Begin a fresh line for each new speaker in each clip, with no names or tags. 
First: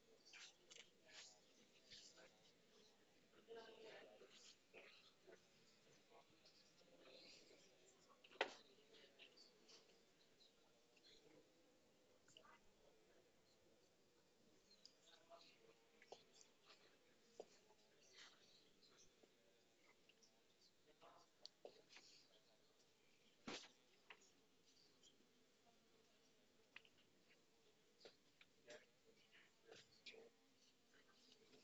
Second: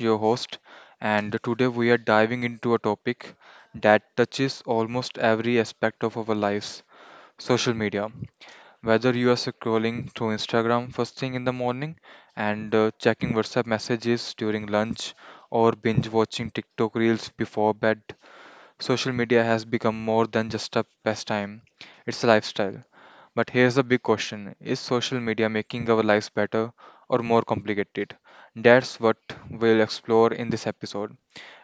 your host, and today we are diving into a topic that touches almost every aspect of our lives: social media. Whether you are scrolling through Instagram first thing in the morning and checking WhatsApp messages during lunch or binge watching TikTok reels before bed, social media has become more than just a pastime, it's a lifestyle. But here's the big question: is social media making our lives better or more complicated? That's what we'll explore in this episode.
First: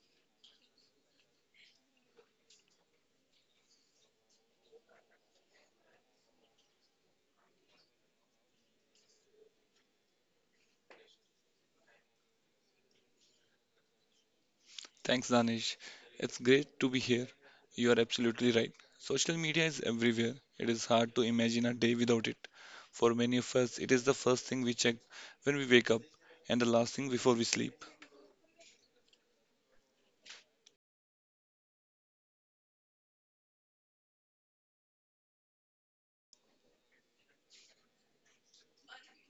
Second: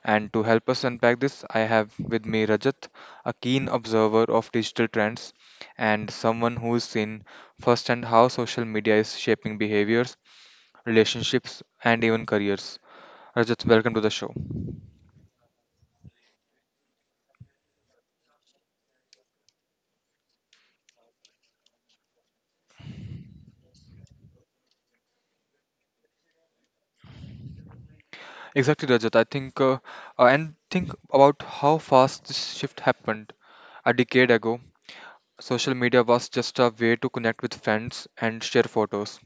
And to help us unpack this, I have with me Rajat, a keen observer of digital trends and someone who's seen firsthand how social media is shaping behaviors, relationships, and even careers. Rajat, welcome to the show.
Thanks, Danish. It's great to be here. You are absolutely right. Social media is everywhere. It is hard to imagine a day without it. For many of us, it is the first thing we check when we wake up and the last thing before we sleep.
Exactly, Rajat. And think about how fast this shift happened. A decade ago, social media was just a way to connect with friends and share photos.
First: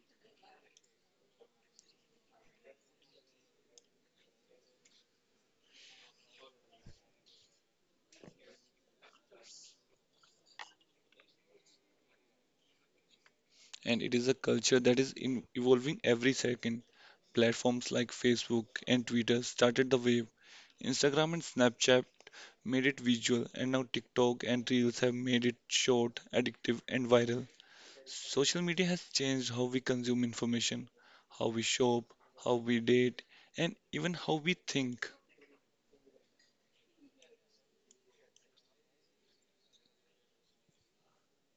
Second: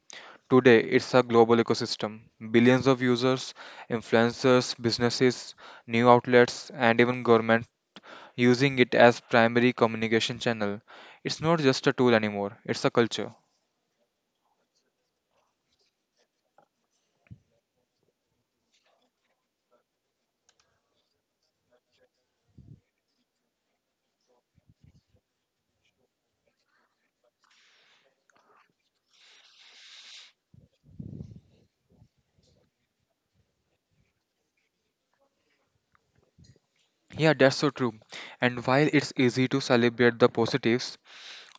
Today, it's a global ecosystem. Billions of users, influencers, businesses, new outlets, and even governments using it as primary communication channel. It's not just a tool anymore, it's a culture.
And it is a culture that is in evolving every second. Platforms like Facebook and Twitter started the wave. Instagram and Snapchat made it visual, and now TikTok and Reels have made it short, addictive, and viral. Social media has changed how we consume information, how we shop, how we date, and even how we think.
Yeah, that's so true. And while it's easy to celebrate the positives,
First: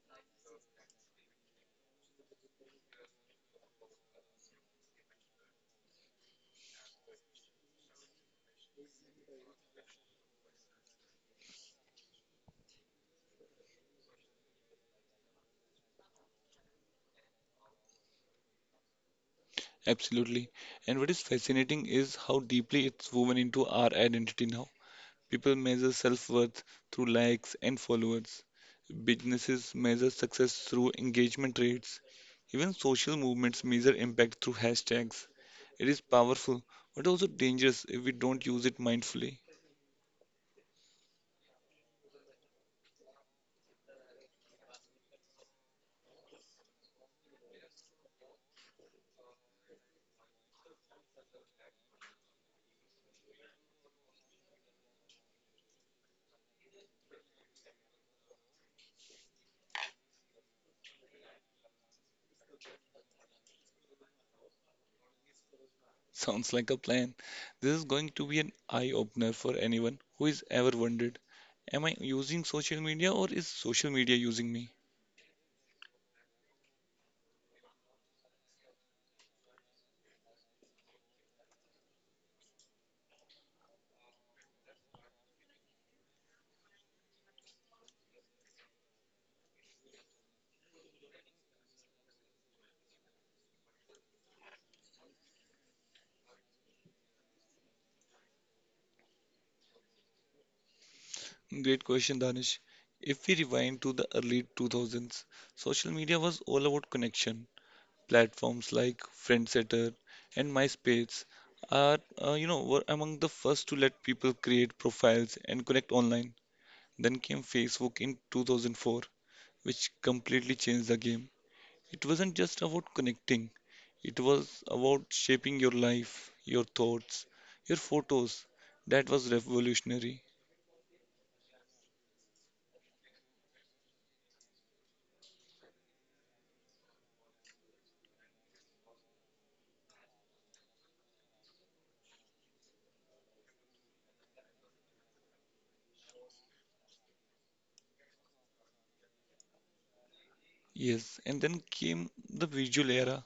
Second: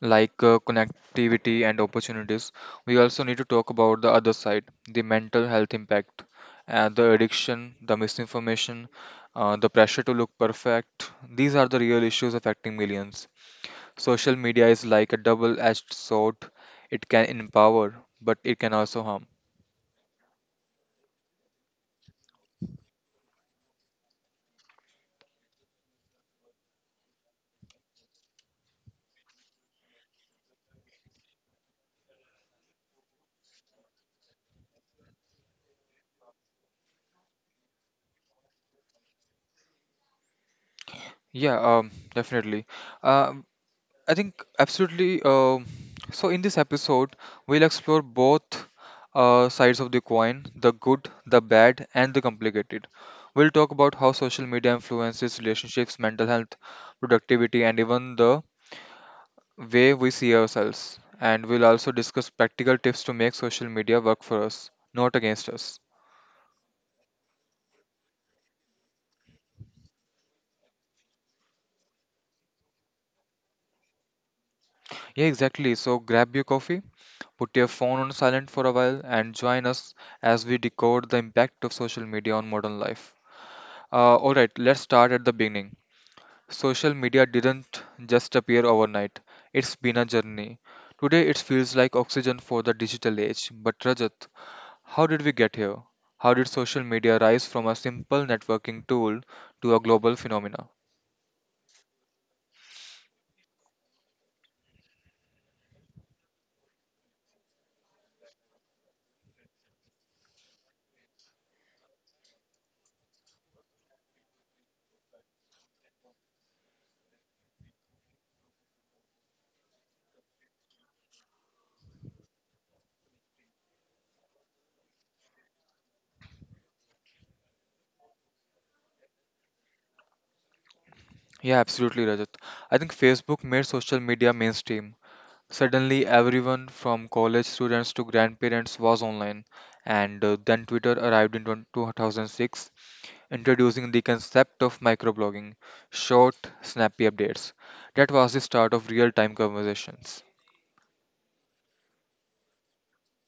like connectivity and opportunities, we also need to talk about the other side, the mental health impact, the addiction, the misinformation, the pressure to look perfect. These are the real issues affecting millions. Social media is like a double-edged sword. It can empower, but it can also harm.
Absolutely. And what is fascinating is how deeply it's woven into our identity now. People measure self-worth through likes and followers. Businesses measure success through engagement rates. Even social movements measure impact through hashtags. It is powerful, but also dangerous if we don't use it mindfully.
Yeah, definitely. uh. I think absolutely. So, in this episode, we'll explore both sides of the coin: the good, the bad, and the complicated. We'll talk about how social media influences relationships, mental health, productivity, and even the way we see ourselves. And we'll also discuss practical tips to make social media work for us, not against us.
Sounds like a plan. This is going to be an eye-opener for anyone who has ever wondered, am I using social media or is social media using me?
Yeah, exactly. So, grab your coffee, put your phone on silent for a while, and join us as we decode the impact of social media on modern life. Alright, let's start at the beginning. Social media didn't just appear overnight, it's been a journey. Today it feels like oxygen for the digital age. But Rajat, how did we get here? How did social media rise from a simple networking tool to a global phenomena?
Great question, Danish. If we rewind to the early 2000s, social media was all about connection. Platforms like Friendsetter and MySpace were among the first to let people create profiles and connect online. Then came Facebook in 2004, which completely changed the game. It wasn't just about connecting, it was about shaping your life, your thoughts, your photos. That was revolutionary.
Yeah, absolutely, Rajat. I think Facebook made social media mainstream. Suddenly, everyone from college students to grandparents was online, and then Twitter arrived in 2006, introducing the concept of microblogging, short, snappy updates. That was the start of real time conversations.
Yes, and then came the visual era.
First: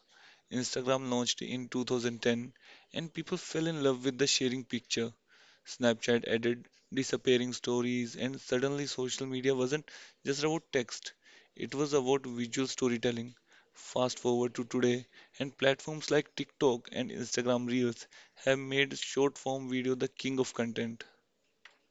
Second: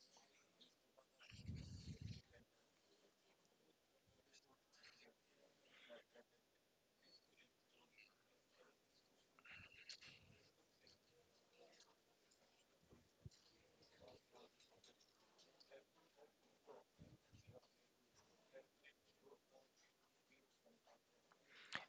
Instagram launched in 2010, and people fell in love with the sharing picture. Snapchat added disappearing stories, and suddenly social media wasn't just about text, it was about visual storytelling. Fast forward to today, and platforms like TikTok and Instagram Reels have made short form video the king of content.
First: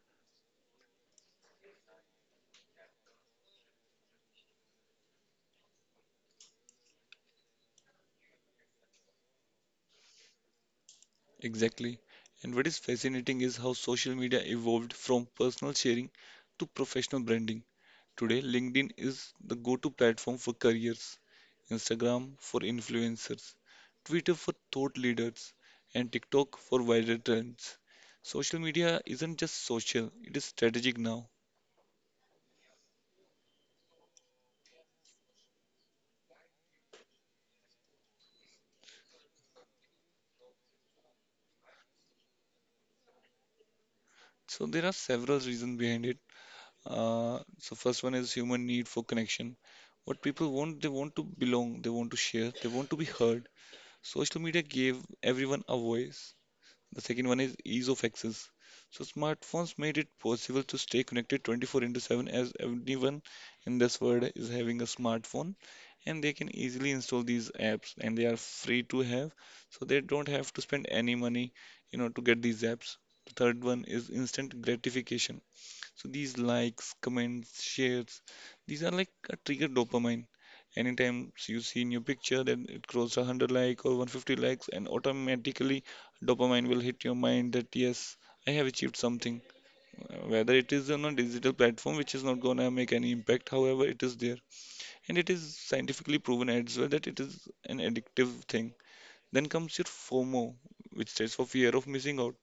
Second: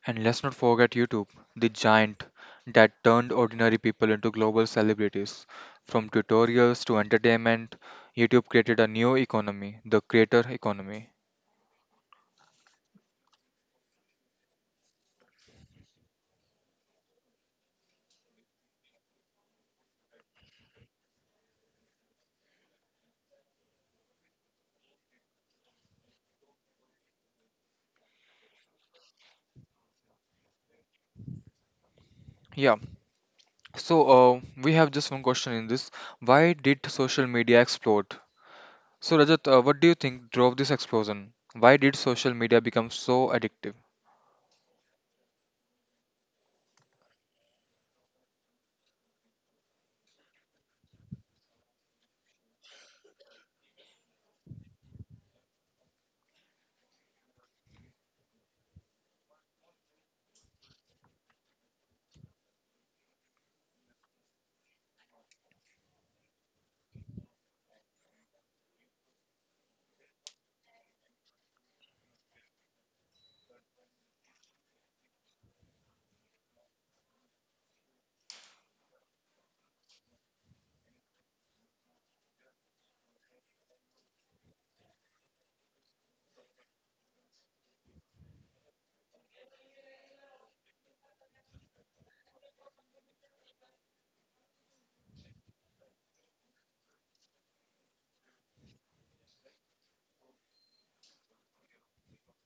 And let's not forget YouTube, the giant that turned ordinary people into global celebrities. From tutorials to entertainment, YouTube created a new economy, the creator economy.
Exactly. And what is fascinating is how social media evolved from personal sharing to professional branding. Today, LinkedIn is the go-to platform for careers, Instagram for influencers, Twitter for thought leaders, and TikTok for viral trends. Social media isn't just social, it is strategic now.
Yeah, so we have just one question in this. Why did social media explode? So, Rajat, what do you think drove this explosion? Why did social media become so addictive?
So there are several reasons behind it. So first one is human need for connection. What people want, they want to belong, they want to share, they want to be heard. Social media gave everyone a voice. The second one is ease of access. So smartphones made it possible to stay connected 24 into 7, as everyone in this world is having a smartphone and they can easily install these apps and they are free to have. So they don't have to spend any money, you know, to get these apps. The third one is instant gratification. So these likes, comments, shares, these are like a trigger dopamine. Anytime you see in your picture that it crosses 100 like or 150 likes, and automatically dopamine will hit your mind that yes, I have achieved something. Whether it is on a digital platform, which is not gonna make any impact, however, it is there, and it is scientifically proven as well that it is an addictive thing. Then comes your FOMO, which stands for fear of missing out.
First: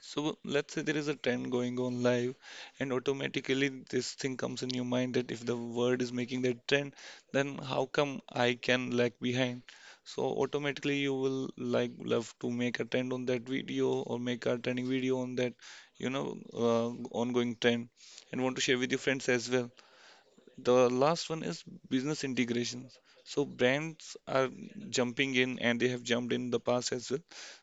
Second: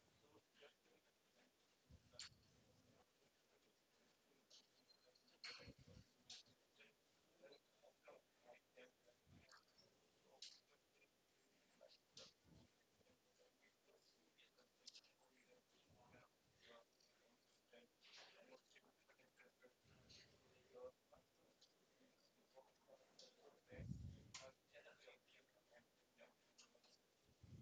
So let's say there is a trend going on live, and automatically this thing comes in your mind that if the word is making that trend, then how come I can lag behind? So automatically you will like love to make a trend on that video or make a trending video on that, you know, uh, ongoing trend, and want to share with your friends as well. The last one is business integrations. So brands are jumping in and they have jumped in the past as well,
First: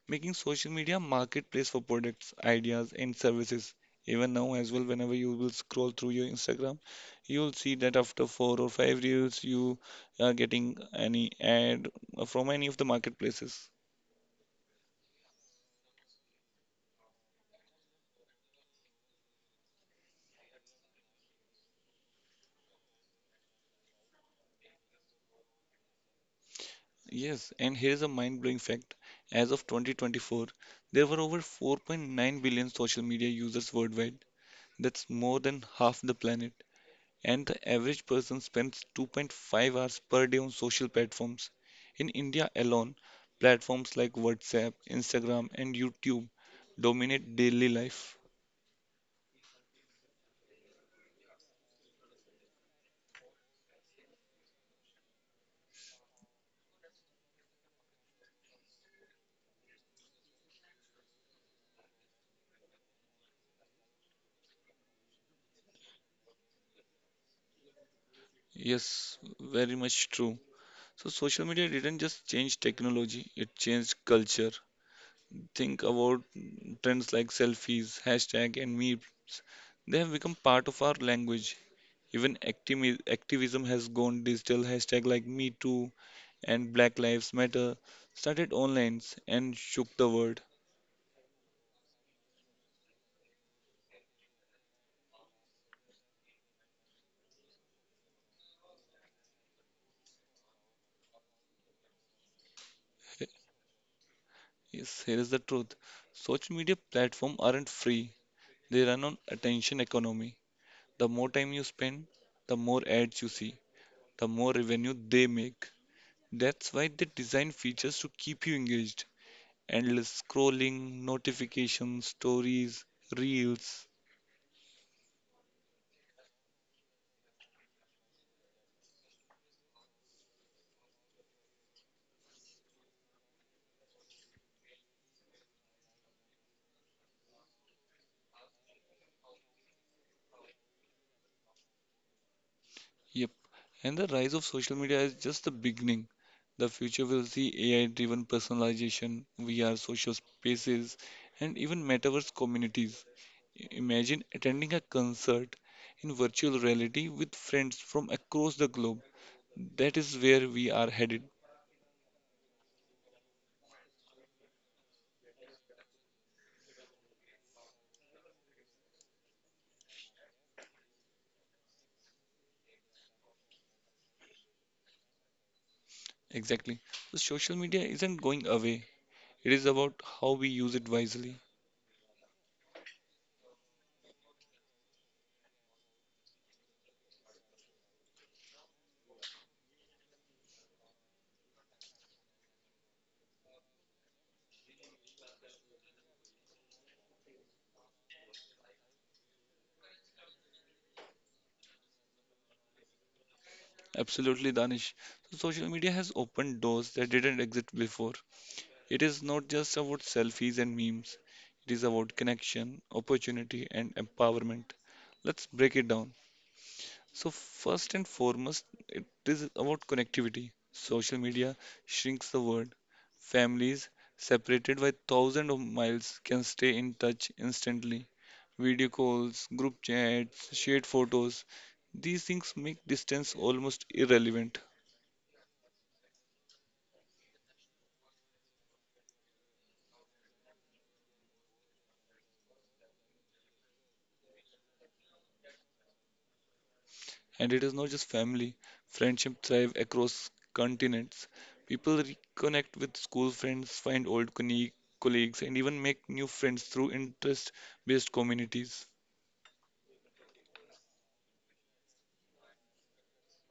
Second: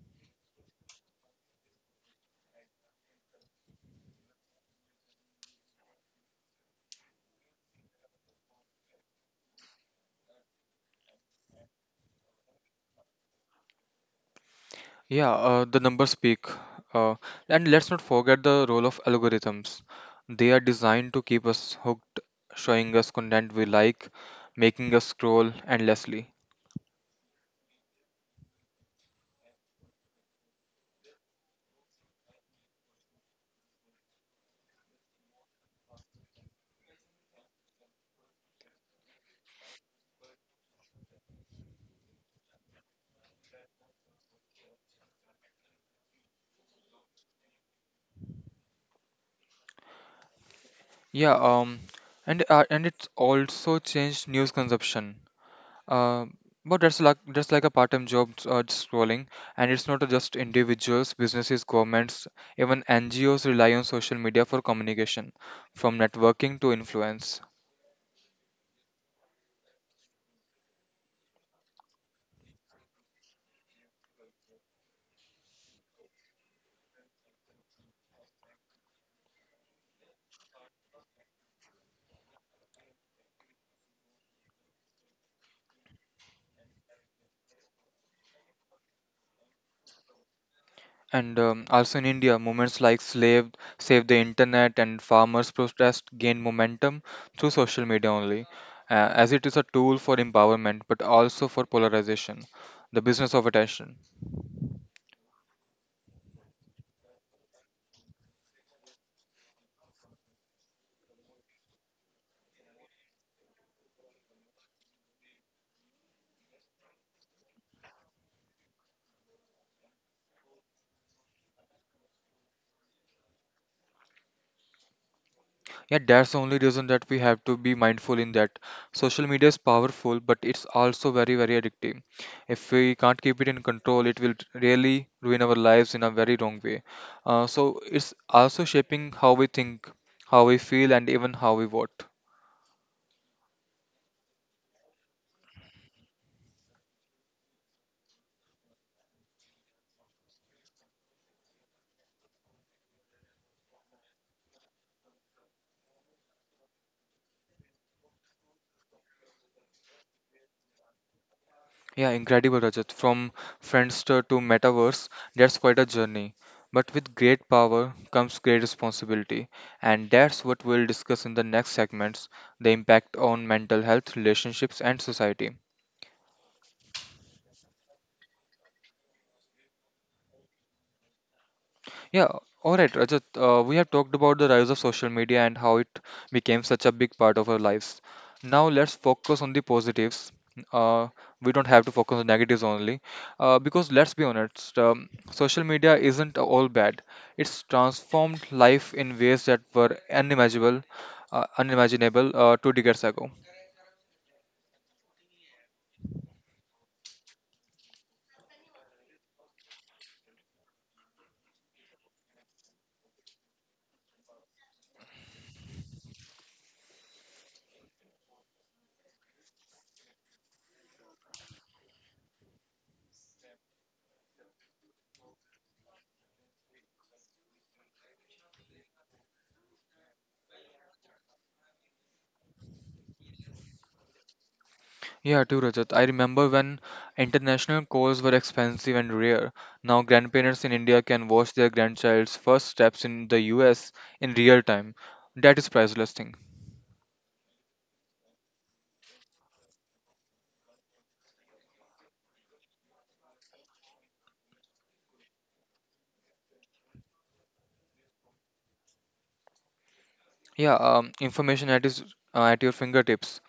making social media marketplace for products, ideas, and services. Even now as well, whenever you will scroll through your Instagram, you'll see that after four or five reels, you are getting any ad from any of the marketplaces.
Yeah, the numbers speak. Uh, and let's not forget the role of algorithms. They are designed to keep us hooked, showing us content we like, making us scroll endlessly.
Yes, and here's a mind-blowing fact. As of 2024, there were over 4.9 billion social media users worldwide. That's more than half the planet. And the average person spends 2.5 hours per day on social platforms. In India alone, platforms like WhatsApp, Instagram, and YouTube dominate daily life.
Yeah, um, and it's also changed news consumption. Uh, but that's like a part-time job, just scrolling, and it's not just individuals, businesses, governments, even NGOs rely on social media for communication, from networking to influence.
Yes, very much true. So, social media didn't just change technology, it changed culture. Think about trends like selfies, hashtag, and memes. They have become part of our language. Even activism has gone digital. Hashtag like Me Too and Black Lives Matter started online and shook the world.
And also in India, movements like Save the Internet, and Farmers Protest gained momentum through social media only, as it is a tool for empowerment but also for polarization, the business of attention.
Yes, here is the truth. Social media platforms aren't free. They run on attention economy. The more time you spend, the more ads you see, the more revenue they make. That's why they design features to keep you engaged. Endless scrolling, notifications, stories, reels.
Yeah, that's the only reason that we have to be mindful in that. Social media is powerful, but it's also very, very addictive. If we can't keep it in control, it will really ruin our lives in a very wrong way. So it's also shaping how we think, how we feel, and even how we vote.
And the rise of social media is just the beginning. The future will see AI driven personalization, VR social spaces, and even metaverse communities. Imagine attending a concert in virtual reality with friends from across the globe. That is where we are headed.
Yeah, incredible, Rajat. From Friendster to Metaverse, that's quite a journey. But with great power comes great responsibility, and that's what we'll discuss in the next segments: the impact on mental health, relationships, and society.
Exactly. So social media isn't going away. It is about how we use it wisely.
Yeah, all right, Rajat. We have talked about the rise of social media and how it became such a big part of our lives. Now let's focus on the positives. Uh, we don't have to focus on negatives only, because let's be honest, social media isn't all bad. It's transformed life in ways that were unimaginable, two decades ago.
Absolutely, Danish. So social media has opened doors that didn't exist before. It is not just about selfies and memes, it is about connection, opportunity, and empowerment. Let's break it down. So, first and foremost, it is about connectivity. Social media shrinks the world. Families separated by thousands of miles can stay in touch instantly. Video calls, group chats, shared photos, these things make distance almost irrelevant.
Yeah, too, Rajat. I remember when international calls were expensive and rare. Now, grandparents in India can watch their grandchild's first steps in the US in real time. That is priceless thing.
And it is not just family, friendship thrive across continents. People reconnect with school friends, find old colleagues, and even make new friends through interest-based communities.
Yeah, information at is at your fingertips.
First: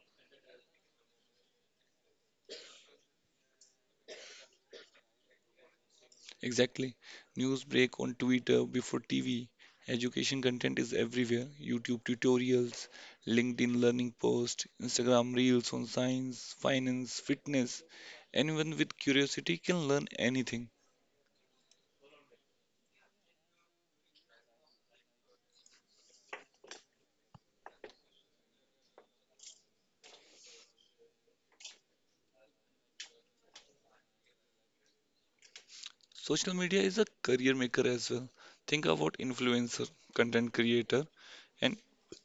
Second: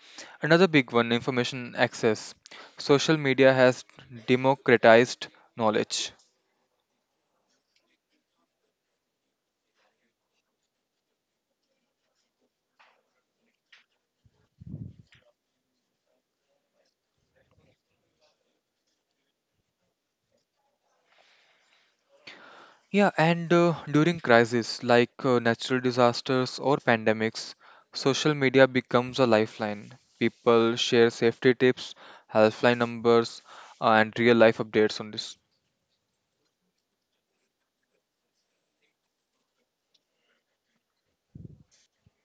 Another big one, information access. Social media has democratized knowledge.
Exactly. News break on Twitter before TV. Education content is everywhere. YouTube tutorials, LinkedIn learning posts, Instagram reels on science, finance, fitness. Anyone with curiosity can learn anything.
Yeah, and during crises like natural disasters or pandemics, social media becomes a lifeline. People share safety tips, helpline numbers, and real life updates on this.
Social media is a career maker as well. Think about influencer, content creator, and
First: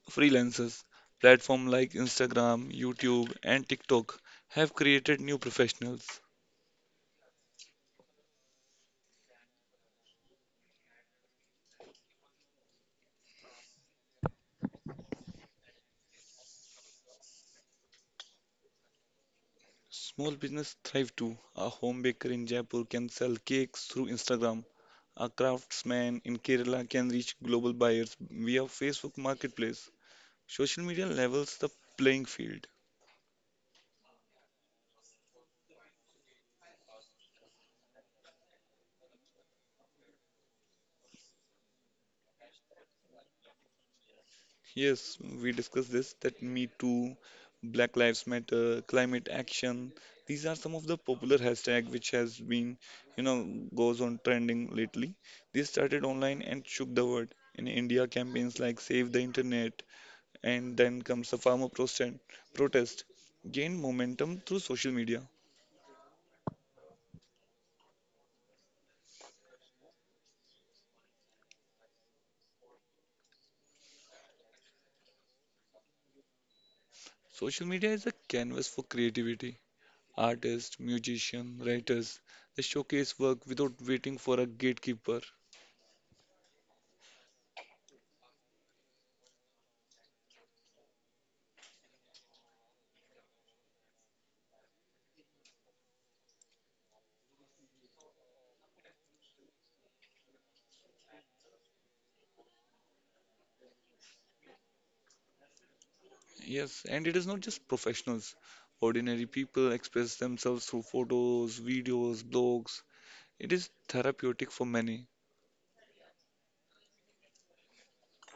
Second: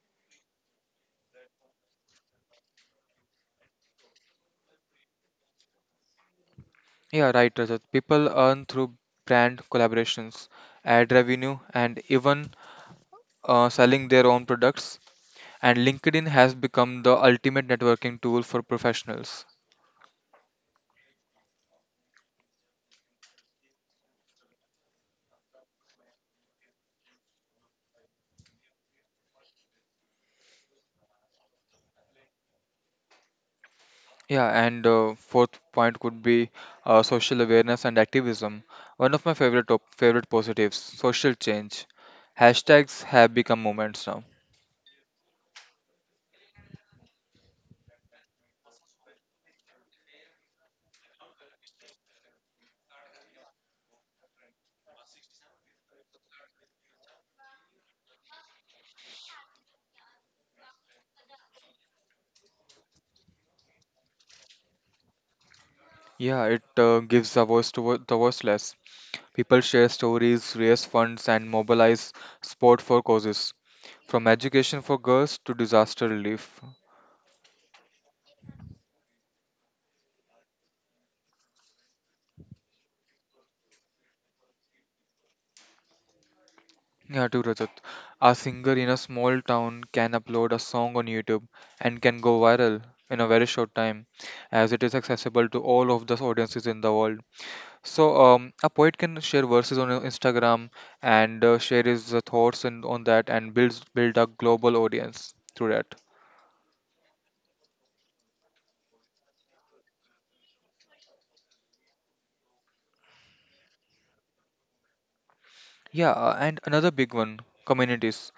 freelancers. Platforms like Instagram, YouTube, and TikTok have created new professionals.
Yeah, right, Rajat. People earn through brand collaborations, ad revenue, and even selling their own products. And LinkedIn has become the ultimate networking tool for professionals.
Small business thrive too. A home baker in Jaipur can sell cakes through Instagram. A craftsman in Kerala can reach global buyers via Facebook Marketplace. Social media levels the playing field.
Yeah, and fourth point could be social awareness and activism. One of my favorite positives, social change. Hashtags have become movements now.
Yes, we discussed this that Me Too, Black Lives Matter, climate action. These are some of the popular hashtag which has been, you know, goes on trending lately. They started online and shook the world. In India, campaigns like Save the Internet and then comes the farmer protest gained momentum through social media.
Yeah, it gives a voice to the voiceless. People share stories, raise funds, and mobilize support for causes, from education for girls to disaster relief.
Social media is a canvas for creativity. Artists, musicians, writers, they showcase work without waiting for a gatekeeper.
Yeah, true, Rajat. A singer in a small town can upload a song on YouTube and can go viral in a very short time, as it is accessible to all of the audiences in the world. So, a poet can share verses on Instagram and share his thoughts and on that and build a global audience through that.
Yes, and it is not just professionals. Ordinary people express themselves through photos, videos, blogs. It is therapeutic for many.
Yeah, and another big one, communities.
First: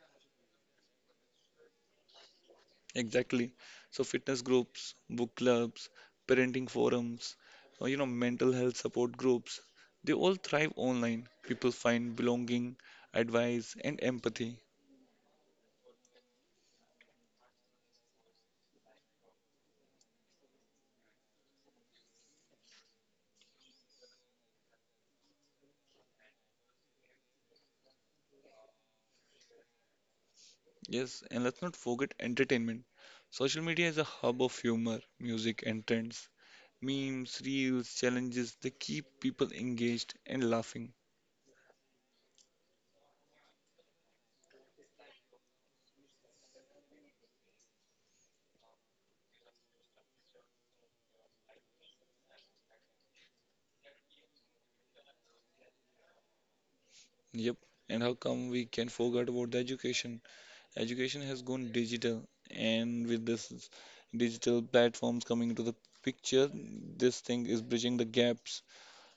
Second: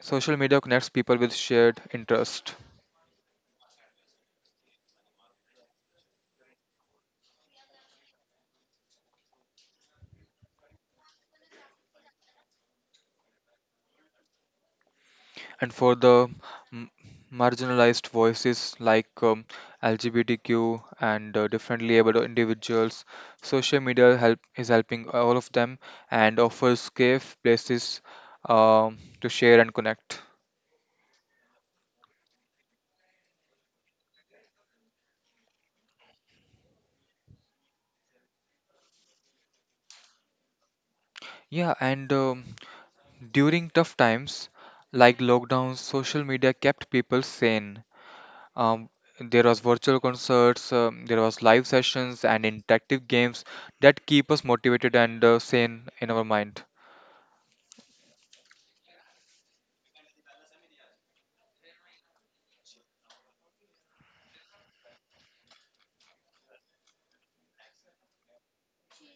Social media connects people with shared interest.
Exactly. So fitness groups, book clubs, parenting forums, or, you know, mental health support groups, they all thrive online. People find belonging, advice, and empathy.
And for the m- marginalized voices like LGBTQ and differently abled individuals, social media helping all of them and offers safe places to share and connect.
Yes, and let's not forget entertainment. Social media is a hub of humor, music, and trends. Memes, reels, challenges, they keep people engaged and laughing.
Yeah, and during tough times like lockdowns, social media kept people sane. Um, there was virtual concerts, there was live sessions and interactive games that keep us motivated and sane in our mind.
Yep. And how come we can forget about the education? Education has gone digital, and with digital platforms coming into the picture, this thing is bridging the gaps.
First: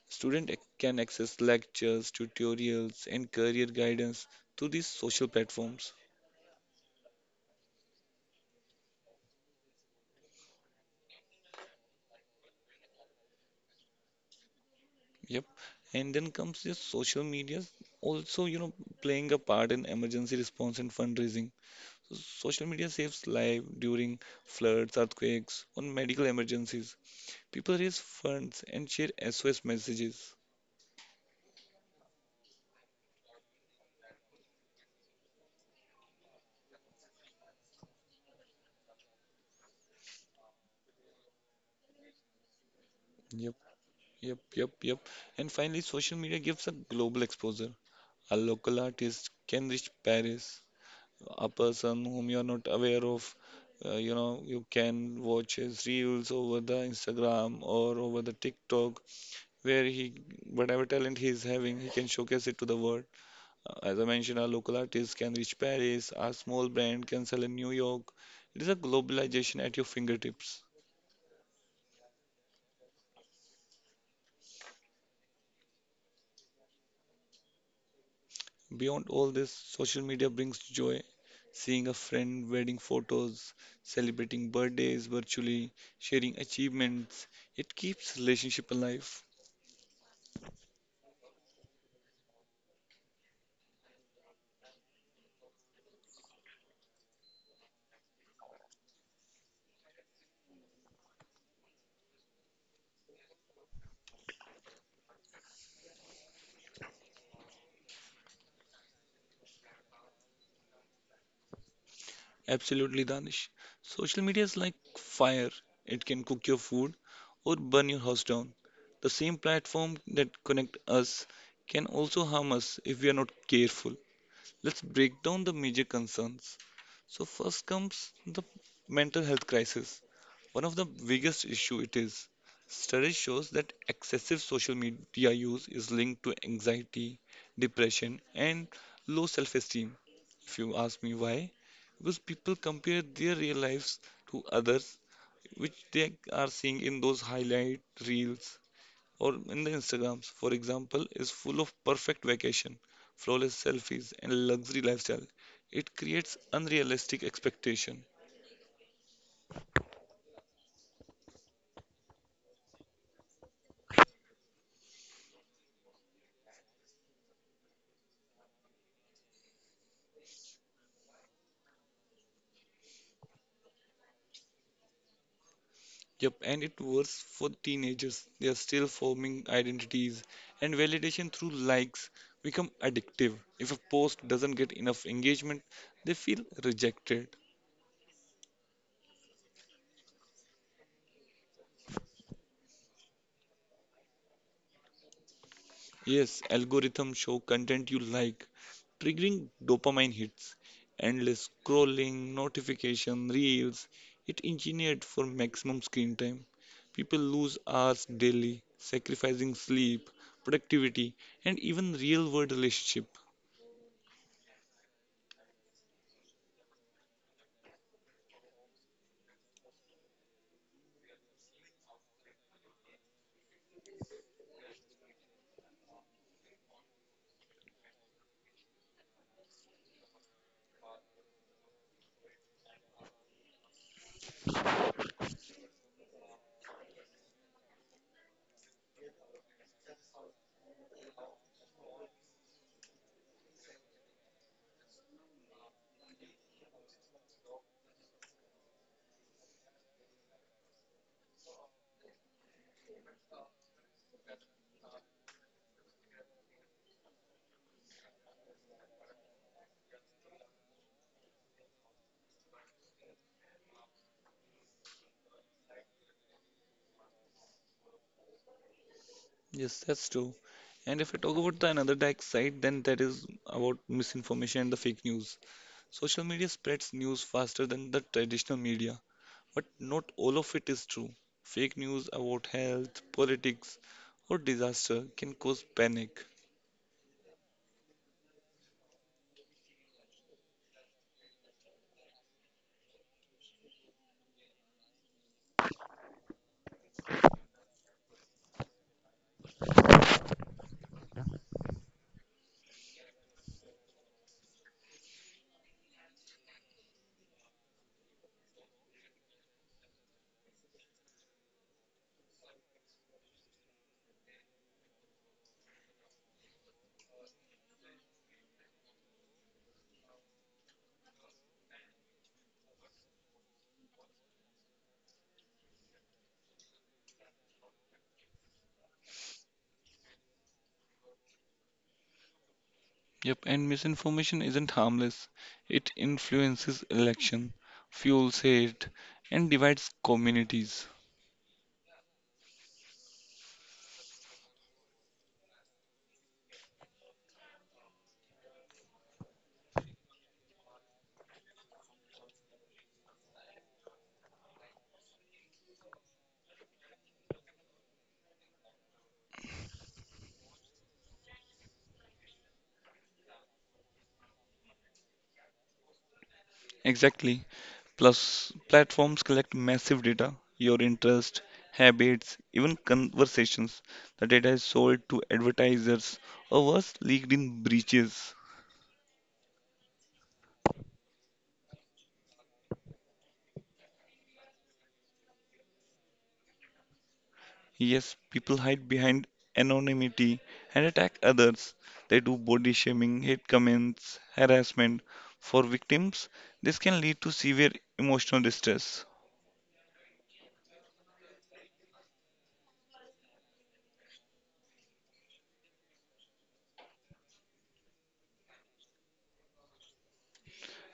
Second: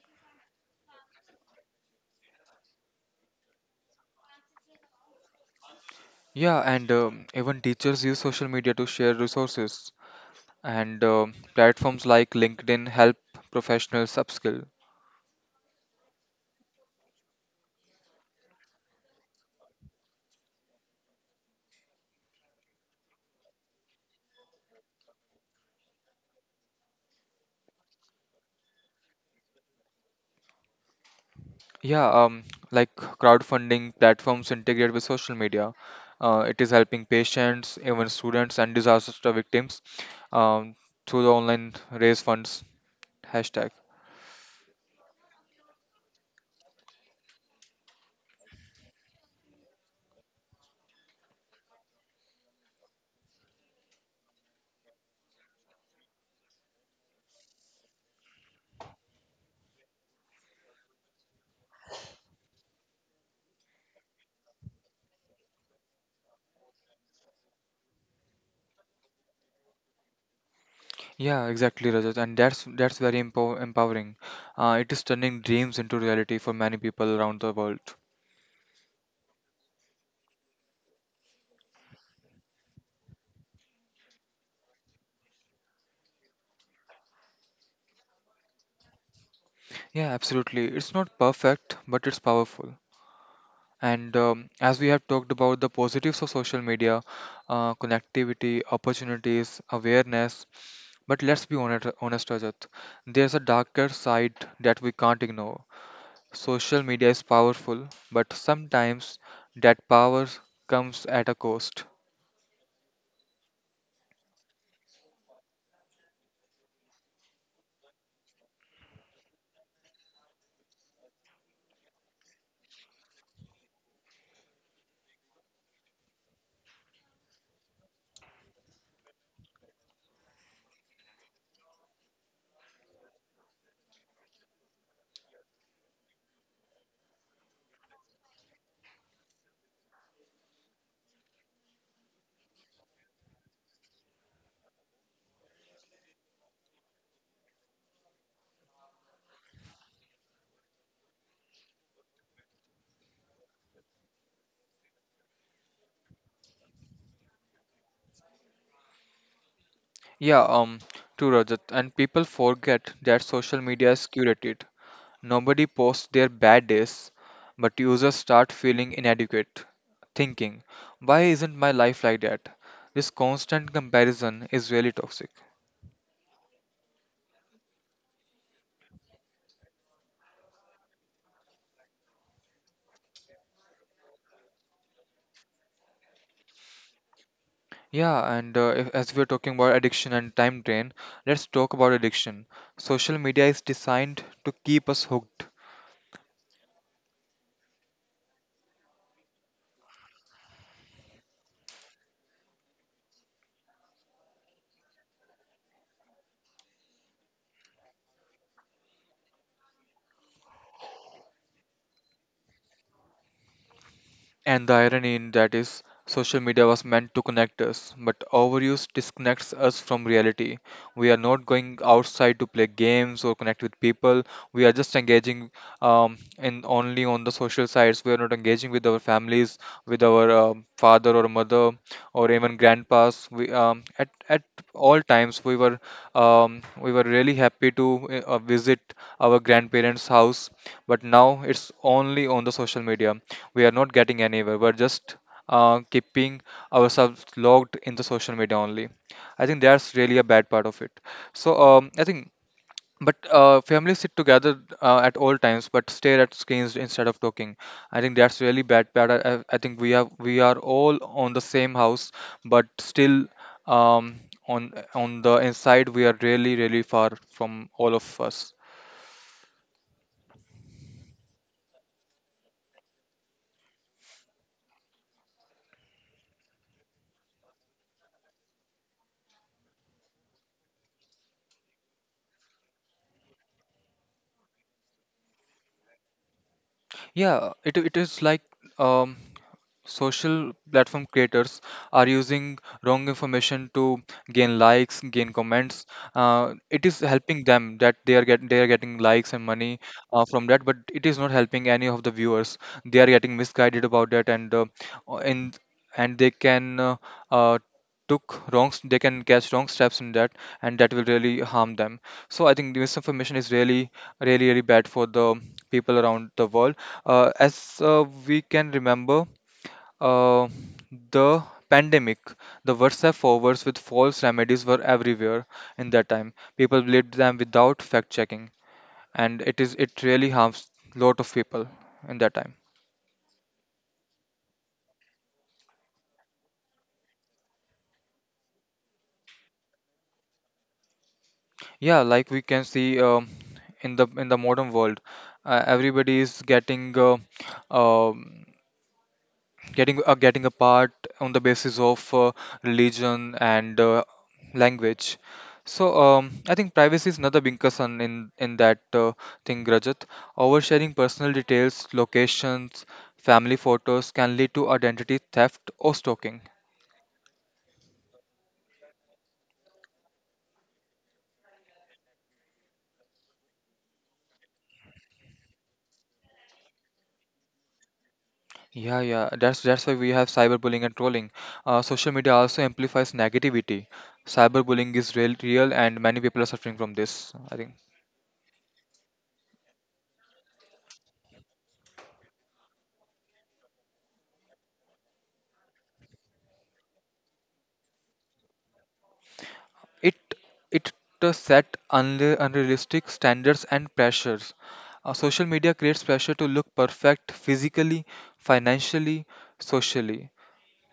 Student ac- can access lectures, tutorials, and career guidance through these social platforms.
Yeah, and even teachers use social media to share resources, and platforms like LinkedIn help professionals upskill.
Yep. And then comes this social media also, you know, playing a part in emergency response and fundraising. Social media saves lives during floods, earthquakes, or medical emergencies. People raise funds and share SOS messages.
Yeah, like crowdfunding platforms integrate with social media. It is helping patients, even students, and disaster victims um, through the online raise funds
Yep,
hashtag.
yep, yep, yep. And finally, social media gives a global exposure. A local artist can reach Paris. A person whom you are not aware of, you know, you can watch his reels over the Instagram or over the TikTok, where he, whatever talent he is having, he can showcase it to the world. As I mentioned, our local artists can reach Paris, our small brand can sell in New York. It is a globalization at your fingertips.
Yeah, exactly, Rajat, and that's very empowering. It is turning dreams into reality for many people around the world.
Beyond all this, social media brings joy. Seeing a friend wedding photos, celebrating birthdays virtually, sharing achievements, it keeps relationship alive.
Yeah, absolutely. It's not perfect, but it's powerful. And as we have talked about the positives of social media, connectivity, opportunities, awareness, but let's be honest, Rajat. There's a darker side that we can't ignore. Social media is powerful, but sometimes that power comes at a cost.
Absolutely, Danish. Social media is like fire. It can cook your food or burn your house down. The same platform that connect us can also harm us if we are not careful. Let's break down the major concerns. So first comes the mental health crisis. One of the biggest issue it is. Study shows that excessive social media use is linked to anxiety, depression, and low self-esteem. If you ask me why, because people compare their real lives to others, which they are seeing in those highlight reels or in the Instagrams, for example, is full of perfect vacation, flawless selfies, and luxury lifestyle. It creates unrealistic expectation.
Yeah, true, Rajat. And people forget that social media is curated. Nobody posts their bad days, but users start feeling inadequate, thinking, why isn't my life like that? This constant comparison is really toxic.
Yep, and it works for teenagers. They are still forming identities, and validation through likes become addictive. If a post doesn't get enough engagement, they feel rejected.
Yeah, and if, as we're talking about addiction and time drain, let's talk about addiction. Social media is designed to keep us hooked.
Yes, algorithm show content you like, triggering dopamine hits, endless scrolling, notification, reels. It engineered for maximum screen time. People lose hours daily, sacrificing sleep, productivity, and even real-world relationship.
And the irony in that is, social media was meant to connect us, but overuse disconnects us from reality. We are not going outside to play games or connect with people. We are just engaging in only on the social sites. We are not engaging with our families, with our father or mother or even grandpas. We at all times we were really happy to visit our grandparents' house, but now it's only on the social media. We are not getting anywhere. We're just keeping ourselves logged in the social media only. I think that's really a bad part of it. So I think but Families sit together at all times, but stare at screens instead of talking. I think that's really bad. Bad. I think we are all on the same house, but still, um, on the inside we are really really far from all of us.
Yes, that's true. And if I talk about the another dark side, then that is about misinformation and the fake news. Social media spreads news faster than the traditional media. But not all of it is true. Fake news about health, politics, or disaster can cause panic.
Yeah, it is like um, social platform creators are using wrong information to gain likes, gain comments. It is helping them that they are getting likes and money from that, but it is not helping any of the viewers. They are getting misguided about that, and uh, and and they can uh, they can catch wrong steps in that, and that will really harm them. So I think the misinformation is really really really bad for the people around the world as we can remember, uh, the pandemic, the WhatsApp forwards with false remedies were everywhere in that time. People believed them without fact checking, and it really harms lot of people in that time.
Yep, and misinformation isn't harmless. It influences election, fuels hate, and divides communities.
Yeah, like we can see in the modern world, everybody is um getting apart on the basis of religion and language. So I think privacy is another big concern in that thing, Rajat. Oversharing personal details, locations, family photos can lead to identity theft or stalking.
Exactly. Plus, platforms collect massive data, your interest, habits, even conversations. The data is sold to advertisers or worse, leaked in breaches.
Yeah, yeah, that's why we have cyberbullying and trolling. Social media also amplifies negativity. Cyberbullying is real, real, and many people are suffering from this. I think.
Yes, people hide behind anonymity and attack others. They do body shaming, hate comments, harassment. For victims, this can lead to severe emotional distress.
It it to set unrealistic standards and pressures. Social media creates pressure to look perfect physically, financially, socially.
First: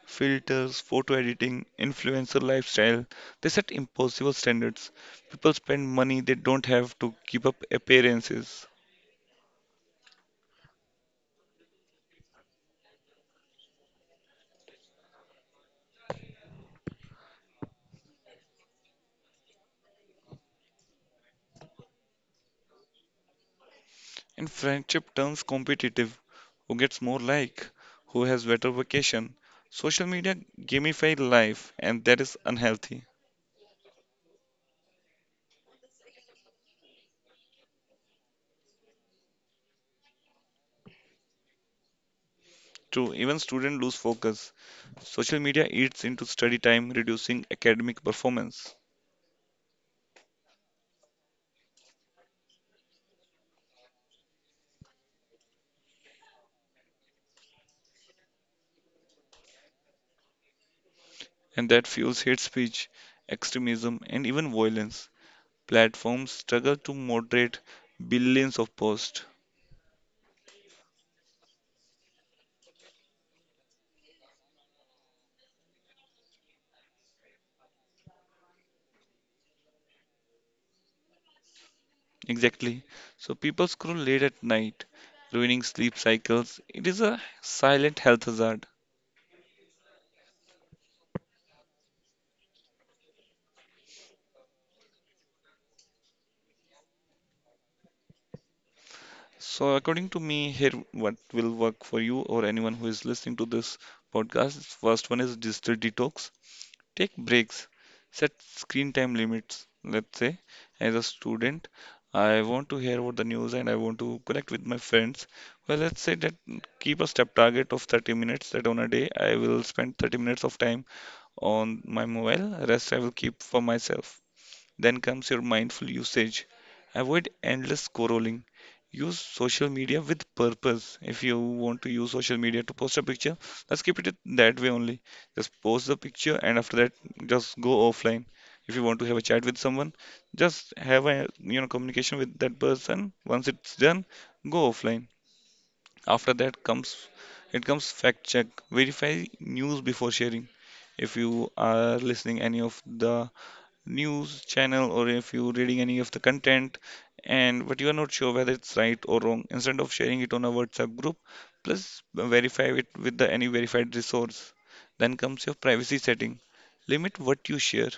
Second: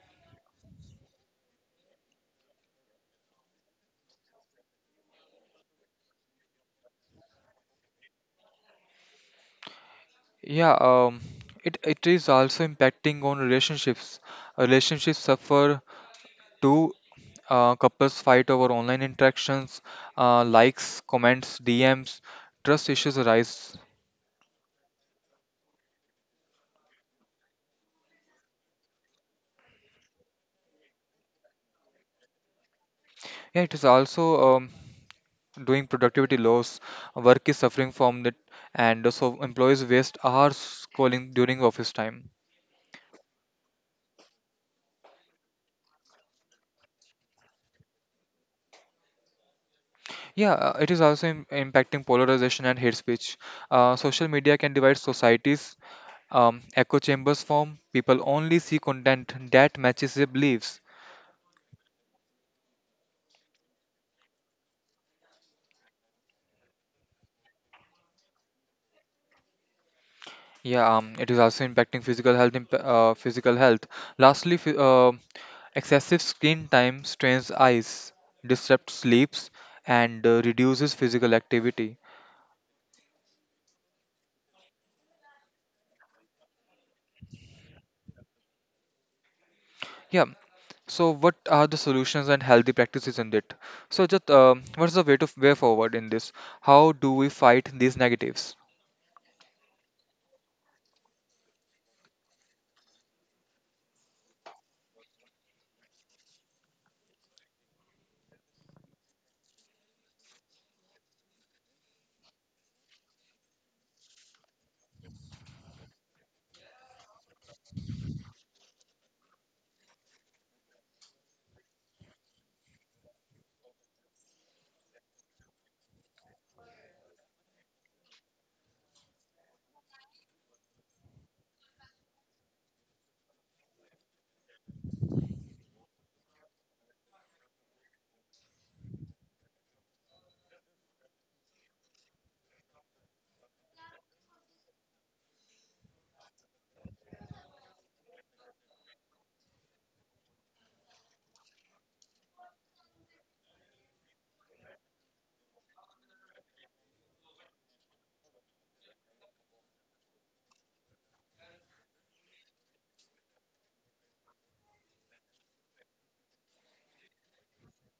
Filters, photo editing, influencer lifestyle, they set impossible standards. People spend money they don't have to keep up appearances.
Yeah, it is also impacting on relationships. Relationships suffer too. Couples fight over online interactions, likes, comments, DMs. Trust issues arise.
And friendship turns competitive. Who gets more like? Who has better vacation? Social media gamify life, and that is unhealthy.
Yeah, it is also doing productivity loss. Work is suffering from it, and so employees waste hours calling during office time.
True, even students lose focus. Social media eats into study time, reducing academic performance.
Yeah, it is also impacting polarization and hate speech. Social media can divide societies. Echo chambers form. People only see content that matches their beliefs.
And that fuels hate speech, extremism, and even violence. Platforms struggle to moderate billions of posts.
Yeah, it is also impacting physical health. Lastly, excessive screen time strains eyes, disrupts sleeps, and reduces physical activity.
Exactly. So people scroll late at night, ruining sleep cycles. It is a silent health hazard.
Yeah. So, what are the solutions and healthy practices in it? So, just what's the way forward in this? How do we fight these negatives?
So, according to me, here what will work for you or anyone who is listening to this podcast. First one is digital detox. Take breaks, set screen time limits. Let's say, as a student, I want to hear about the news and I want to connect with my friends. Well, let's say that keep a step target of 30 minutes that on a day I will spend 30 minutes of time on my mobile, rest I will keep for myself. Then comes your mindful usage. Avoid endless scrolling. Use social media with purpose. If you want to use social media to post a picture, let's keep it that way only. Just post the picture and after that, just go offline. If you want to have a chat with someone, just have a communication with that person. Once it's done, go offline. After that comes fact check. Verify news before sharing if you are listening any of the news channel or if you're reading any of the content and but you are not sure whether it's right or wrong, instead of sharing it on a WhatsApp group, plus verify it with the any verified resource. Then comes your privacy setting. Limit what you share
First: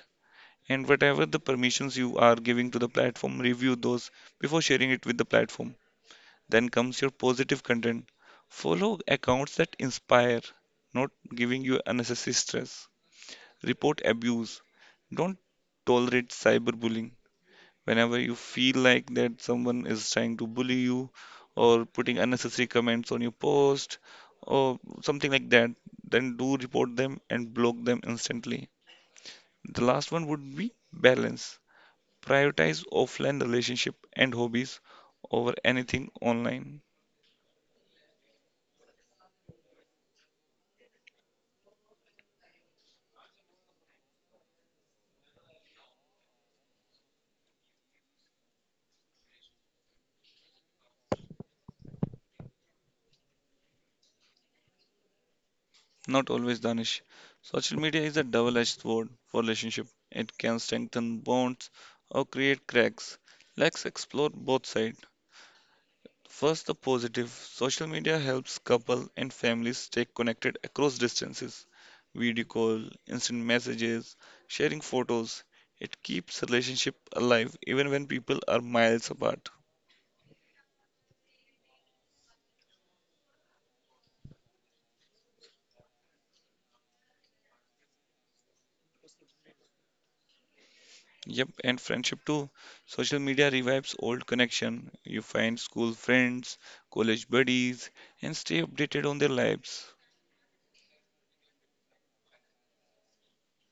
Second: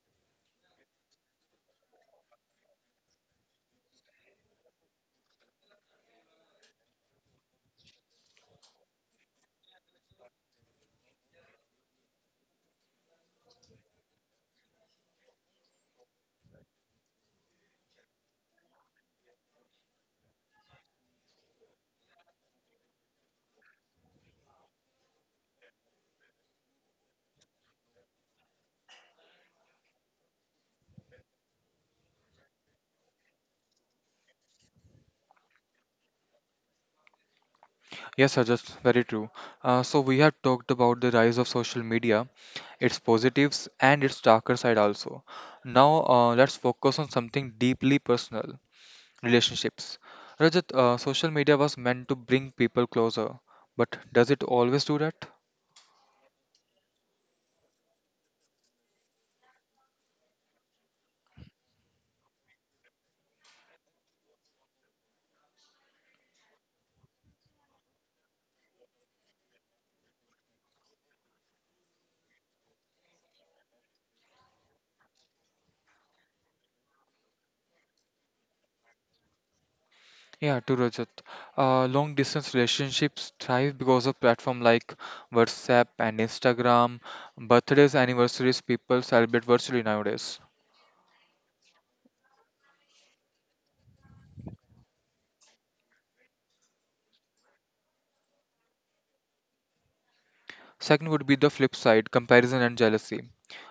and whatever the permissions you are giving to the platform, review those before sharing it with the platform. Then comes your positive content. Follow accounts that inspire, not giving you unnecessary stress. Report abuse. Don't tolerate cyberbullying. Whenever you feel like that someone is trying to bully you or putting unnecessary comments on your post or something like that, then do report them and block them instantly. The last one would be balance. Prioritize offline relationship and hobbies over anything online.
Yes, sir, that's very true. So we have talked about the rise of social media, its positives and its darker side also. Now let's focus on something deeply personal, relationships. Rajat, social media was meant to bring people closer, but does it always do that?
Not always, Danish. Social media is a double-edged sword for relationship. It can strengthen bonds or create cracks. Let's explore both sides. First, the positive. Social media helps couples and families stay connected across distances. Video call, instant messages, sharing photos. It keeps relationship alive even when people are miles apart.
Yeah, true, Rajat. Long distance relationships thrive because of platform like WhatsApp and Instagram. Birthdays, anniversaries, people celebrate virtually nowadays.
Yep, and friendship too. Social media revives old connection. You find school friends, college buddies, and stay updated on their lives.
Second would be the flip side, comparison and jealousy.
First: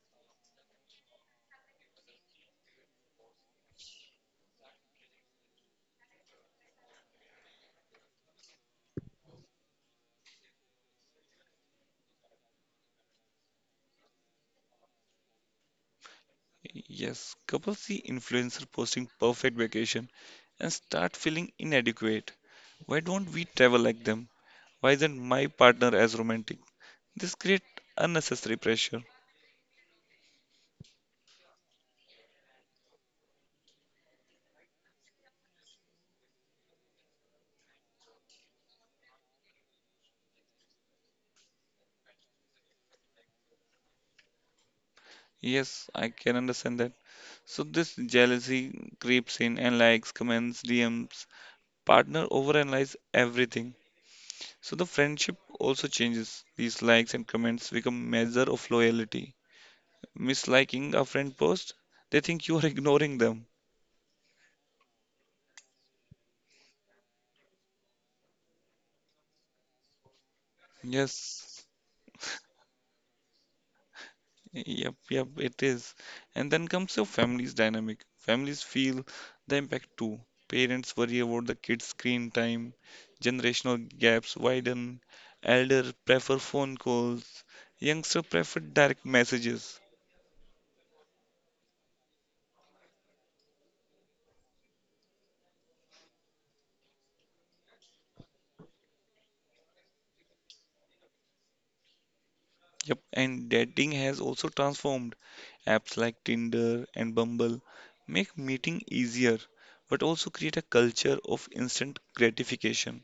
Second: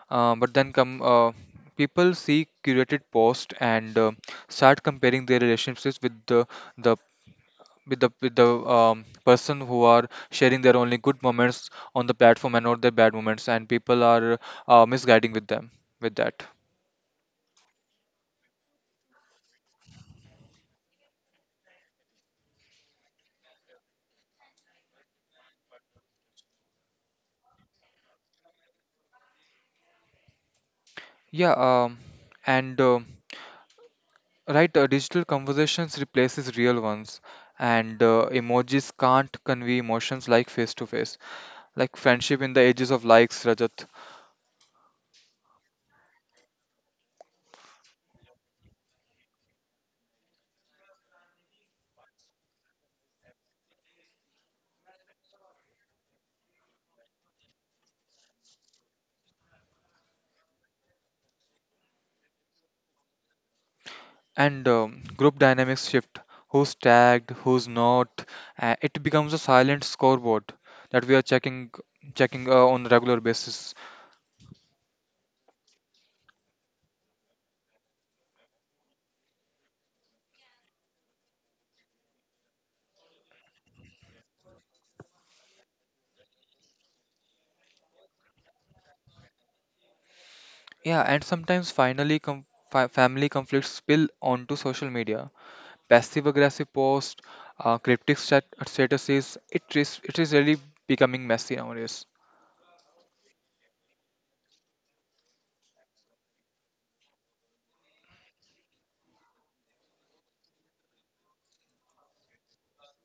But then come people see curated posts and start comparing their relationships with the the person who are sharing their only good moments on the platform and not their bad moments, and people are misguiding with that.
Yes, couples see influencer posting perfect vacation and start feeling inadequate. Why don't we travel like them? Why isn't my partner as romantic? This creates unnecessary pressure.
Yeah, and right, digital conversations replaces real ones, and emojis can't convey emotions like face to face. Like friendship in the ages of likes, Rajat,
Yes, I can understand that. So this jealousy creeps in and likes, comments, DMs. Partner overanalyze everything. So the friendship also changes. These likes and comments become measure of loyalty. Misliking a friend post, they think you are ignoring them.
and group dynamics shift. Who's tagged, who's not? It becomes a silent scoreboard that we are
Yes.
checking, checking on a regular basis.
Yep, yep, it is. And then comes your family's dynamic. Families feel the impact too. Parents worry about the kids' screen time, generational gaps widen, elder prefer phone calls, youngster prefer direct messages.
Yeah, and sometimes finally, family conflicts spill onto social media. Passive aggressive posts, cryptic statuses. It is really becoming messy nowadays,
Yep, and dating has also transformed. Apps like Tinder and Bumble make meeting easier, but also create a culture of instant gratification.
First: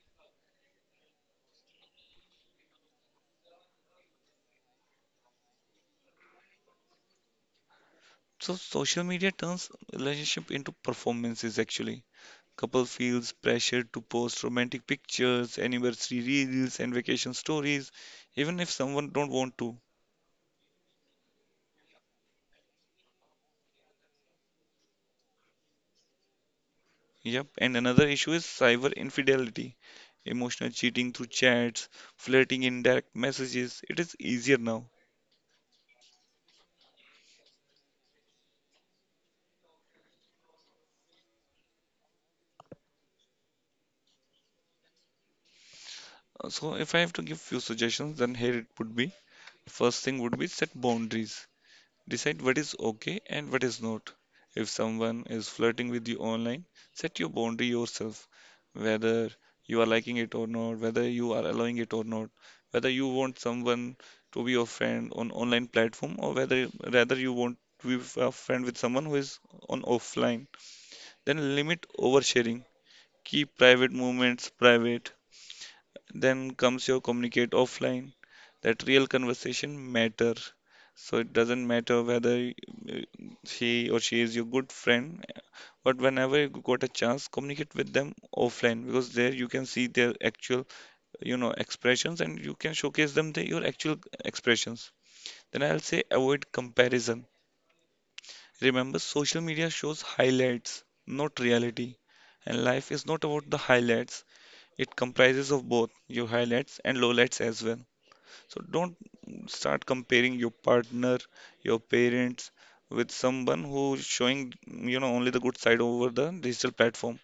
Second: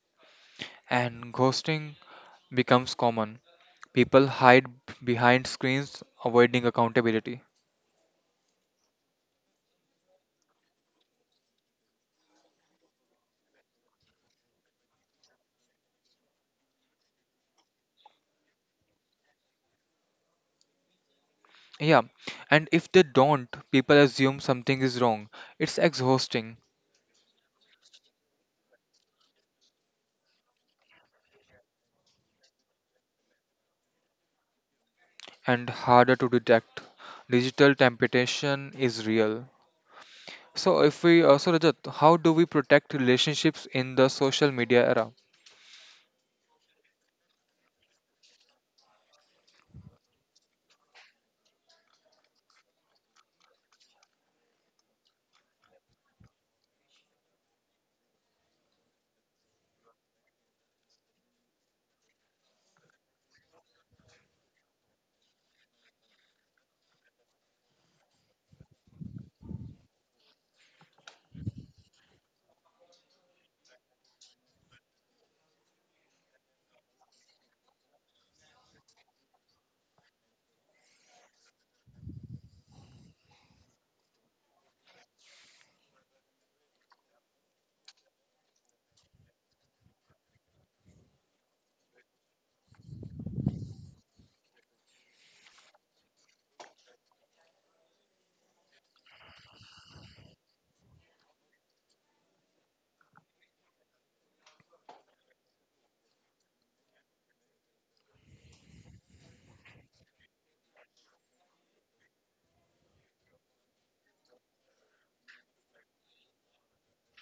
and ghosting becomes common. People hide behind screens, avoiding accountability.
So social media turns relationship into performances actually. Couple feels pressure to post romantic pictures, anniversary reels, and vacation stories, even if someone don't want to.
Yeah, and if they don't, people assume something is wrong. It's exhausting
Yep, and another issue is cyber infidelity, emotional cheating through chats, flirting in direct messages. It is easier now.
and harder to detect. Digital temptation is real. So, if we so Rajat, how do we protect relationships in the social media era?
So if I have to give few suggestions, then here it would be first thing would be set boundaries. Decide what is okay and what is not. If someone is flirting with you online, set your boundary yourself, whether you are liking it or not, whether you are allowing it or not, whether you want someone to be your friend on online platform or whether rather you want to be a friend with someone who is on offline. Then limit oversharing. Keep private moments private then comes your communicate offline. That real conversation matter. So it doesn't matter whether he or she is your good friend, but whenever you got a chance, communicate with them offline because there you can see their actual, expressions and you can showcase them the, your actual expressions. Then I'll say avoid comparison. Remember, social media shows highlights, not reality. And life is not about the highlights. It comprises of both your highlights and lowlights as well. So don't start comparing your partner, your parents with someone who's showing, only the good side over the digital platform.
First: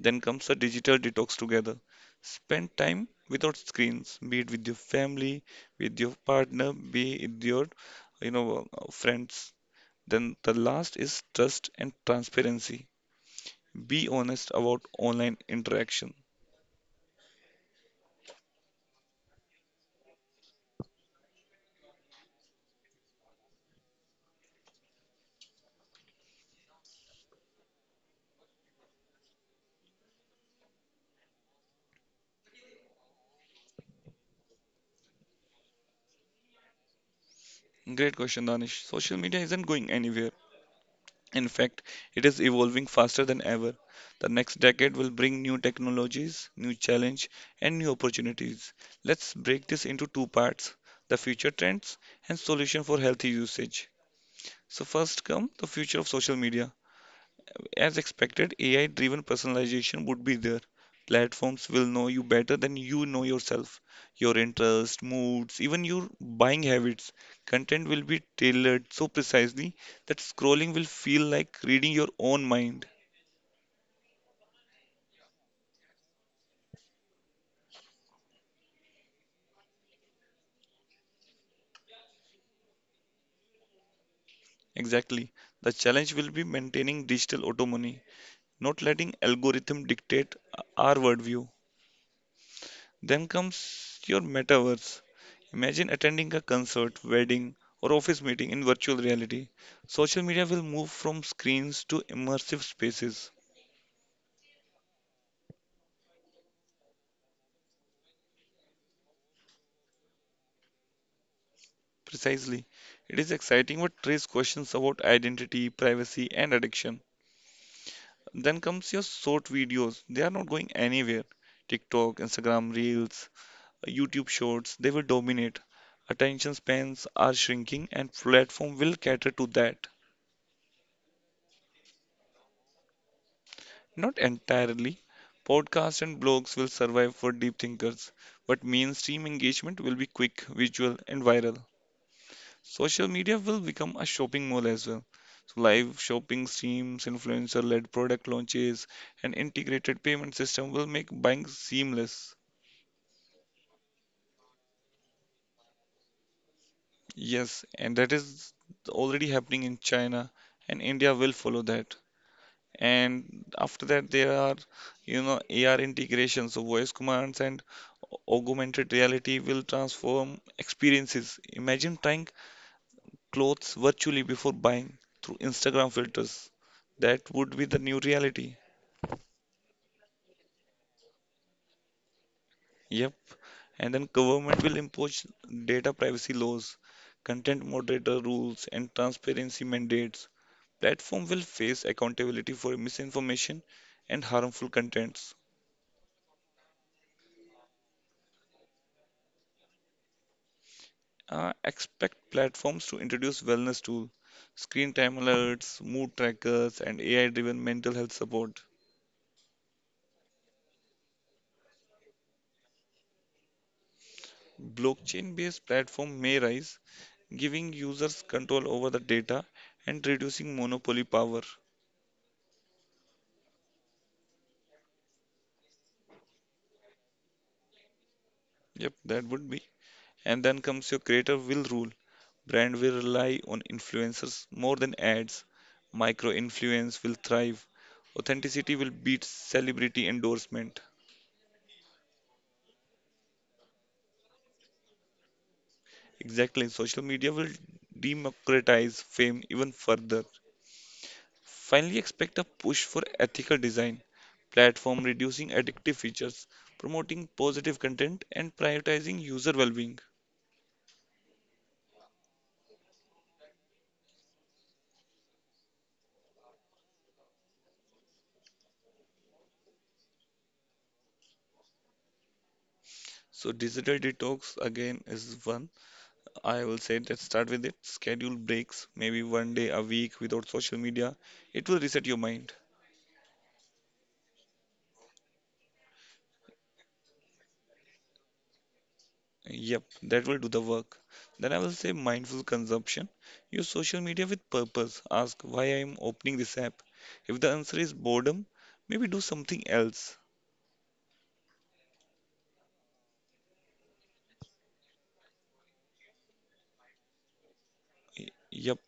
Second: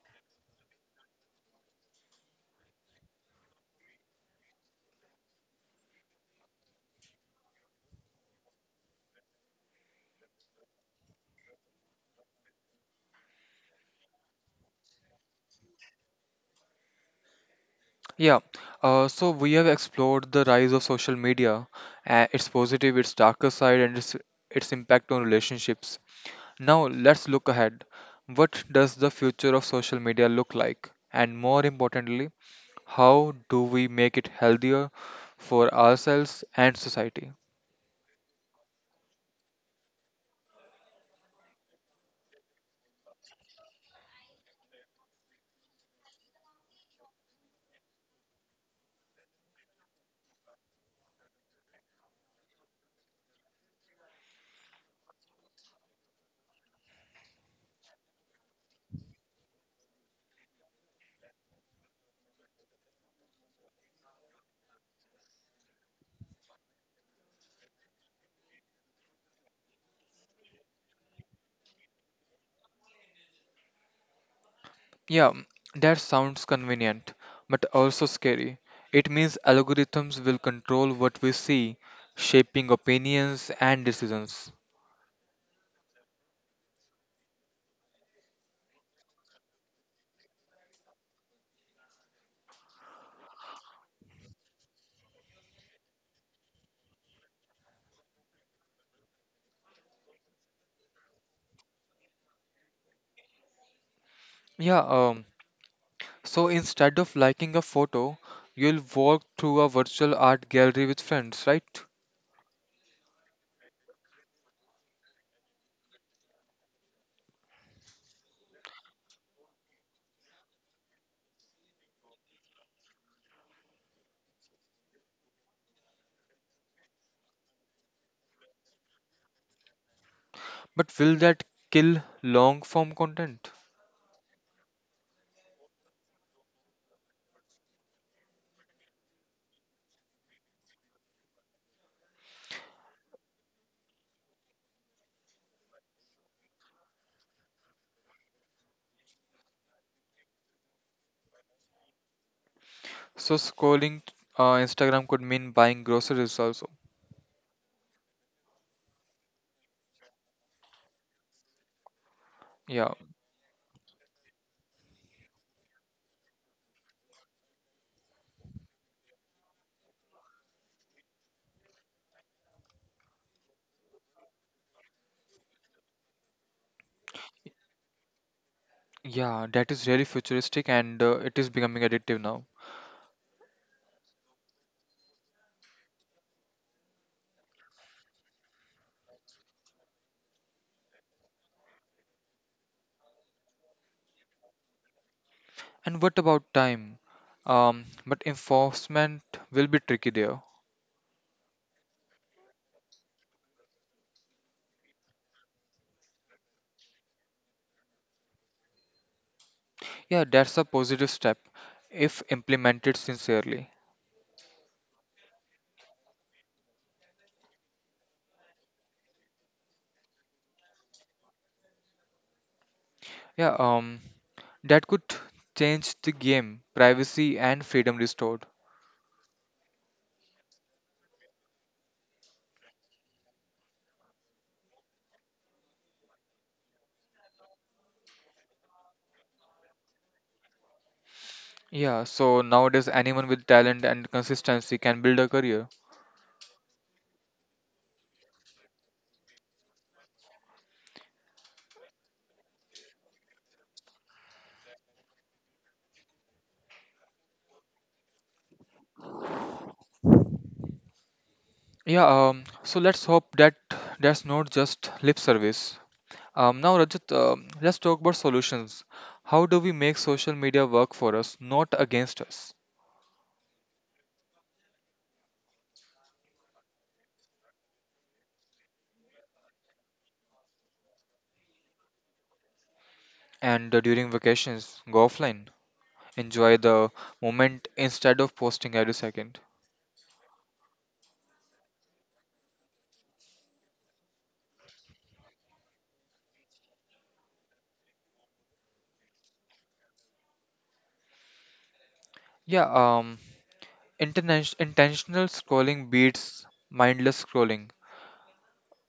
Then comes a digital detox together. Spend time without screens, be it with your family, with your partner, be it with your friends. Then the last is trust and transparency. Be honest about online interaction.
Yeah, so we have explored the rise of social media, its positive, its darker side, and its impact on relationships. Now let's look ahead. What does the future of social media look like? And more importantly, how do we make it healthier for ourselves and society?
Great question, Danish. Social media isn't going anywhere. In fact, it is evolving faster than ever. The next decade will bring new technologies, new challenge, and new opportunities. Let's break this into two parts: the future trends and solution for healthy usage. So first come the future of social media. As expected, AI-driven personalization would be there. Platforms will know you better than you know yourself, your interests, moods, even your buying habits. Content will be tailored so precisely that scrolling will feel like reading your own mind.
Yeah, that sounds convenient, but also scary. It means algorithms will control what we see, shaping opinions and decisions.
Exactly. The challenge will be maintaining digital autonomy, not letting algorithm dictate our worldview. Then comes your metaverse. Imagine attending a concert, wedding, or office meeting in virtual reality. Social media will move from screens to immersive spaces.
Yeah, so instead of liking a photo, you'll walk through a virtual art gallery with friends, right?
Precisely. It is exciting but raises questions about identity, privacy, and addiction. Then comes your short videos. They are not going anywhere. TikTok, Instagram Reels, YouTube Shorts, they will dominate. Attention spans are shrinking and platform will cater to that.
But will that kill long form content?
Not entirely. Podcasts and blogs will survive for deep thinkers, but mainstream engagement will be quick, visual, and viral. Social media will become a shopping mall as well. So live shopping streams, influencer-led product launches, and integrated payment system will make buying seamless.
So scrolling Instagram could mean buying groceries also.
Yes, and that is already happening in China, and India will follow that.
Yeah,
And after that there are AR integrations, so voice commands and augmented reality will transform experiences. Imagine trying clothes virtually before buying through Instagram filters. That would be the new reality.
yeah, that is really futuristic and it is becoming addictive now.
Yep, and then government will impose data privacy laws, content moderator rules, and transparency mandates. Platform will face accountability for misinformation and harmful contents.
And what about time? But enforcement will be tricky there.
Expect platforms to introduce wellness tools, screen time alerts, mood trackers, and AI driven mental health support.
Yeah, that's a positive step if implemented sincerely.
Blockchain based platform may rise, giving users control over the data and reducing monopoly power.
Yeah, that could change the game, privacy and freedom restored.
Yep, that would be. And then comes your creator will rule. Brand will rely on influencers more than ads. Micro influence will thrive. Authenticity will beat celebrity endorsement.
Yeah, so nowadays anyone with talent and consistency can build a career.
Exactly. Social media will democratize fame even further. Finally, expect a push for ethical design, platform reducing addictive features, promoting positive content, and prioritizing user well-being.
Yeah, so let's hope that that's not just lip service. Now, Rajat, let's talk about solutions. How do we make social media work for us, not against us?
So digital detox again is one. I will say that start with it. Schedule breaks, maybe one day a week without social media. It will reset your mind.
And during vacations, go offline. Enjoy the moment instead of posting every second.
Yep, that will do the work. Then I will say mindful consumption. Use social media with purpose. Ask why I am opening this app. If the answer is boredom, maybe do something else.
Yeah, intentional scrolling beats mindless scrolling.
Yep.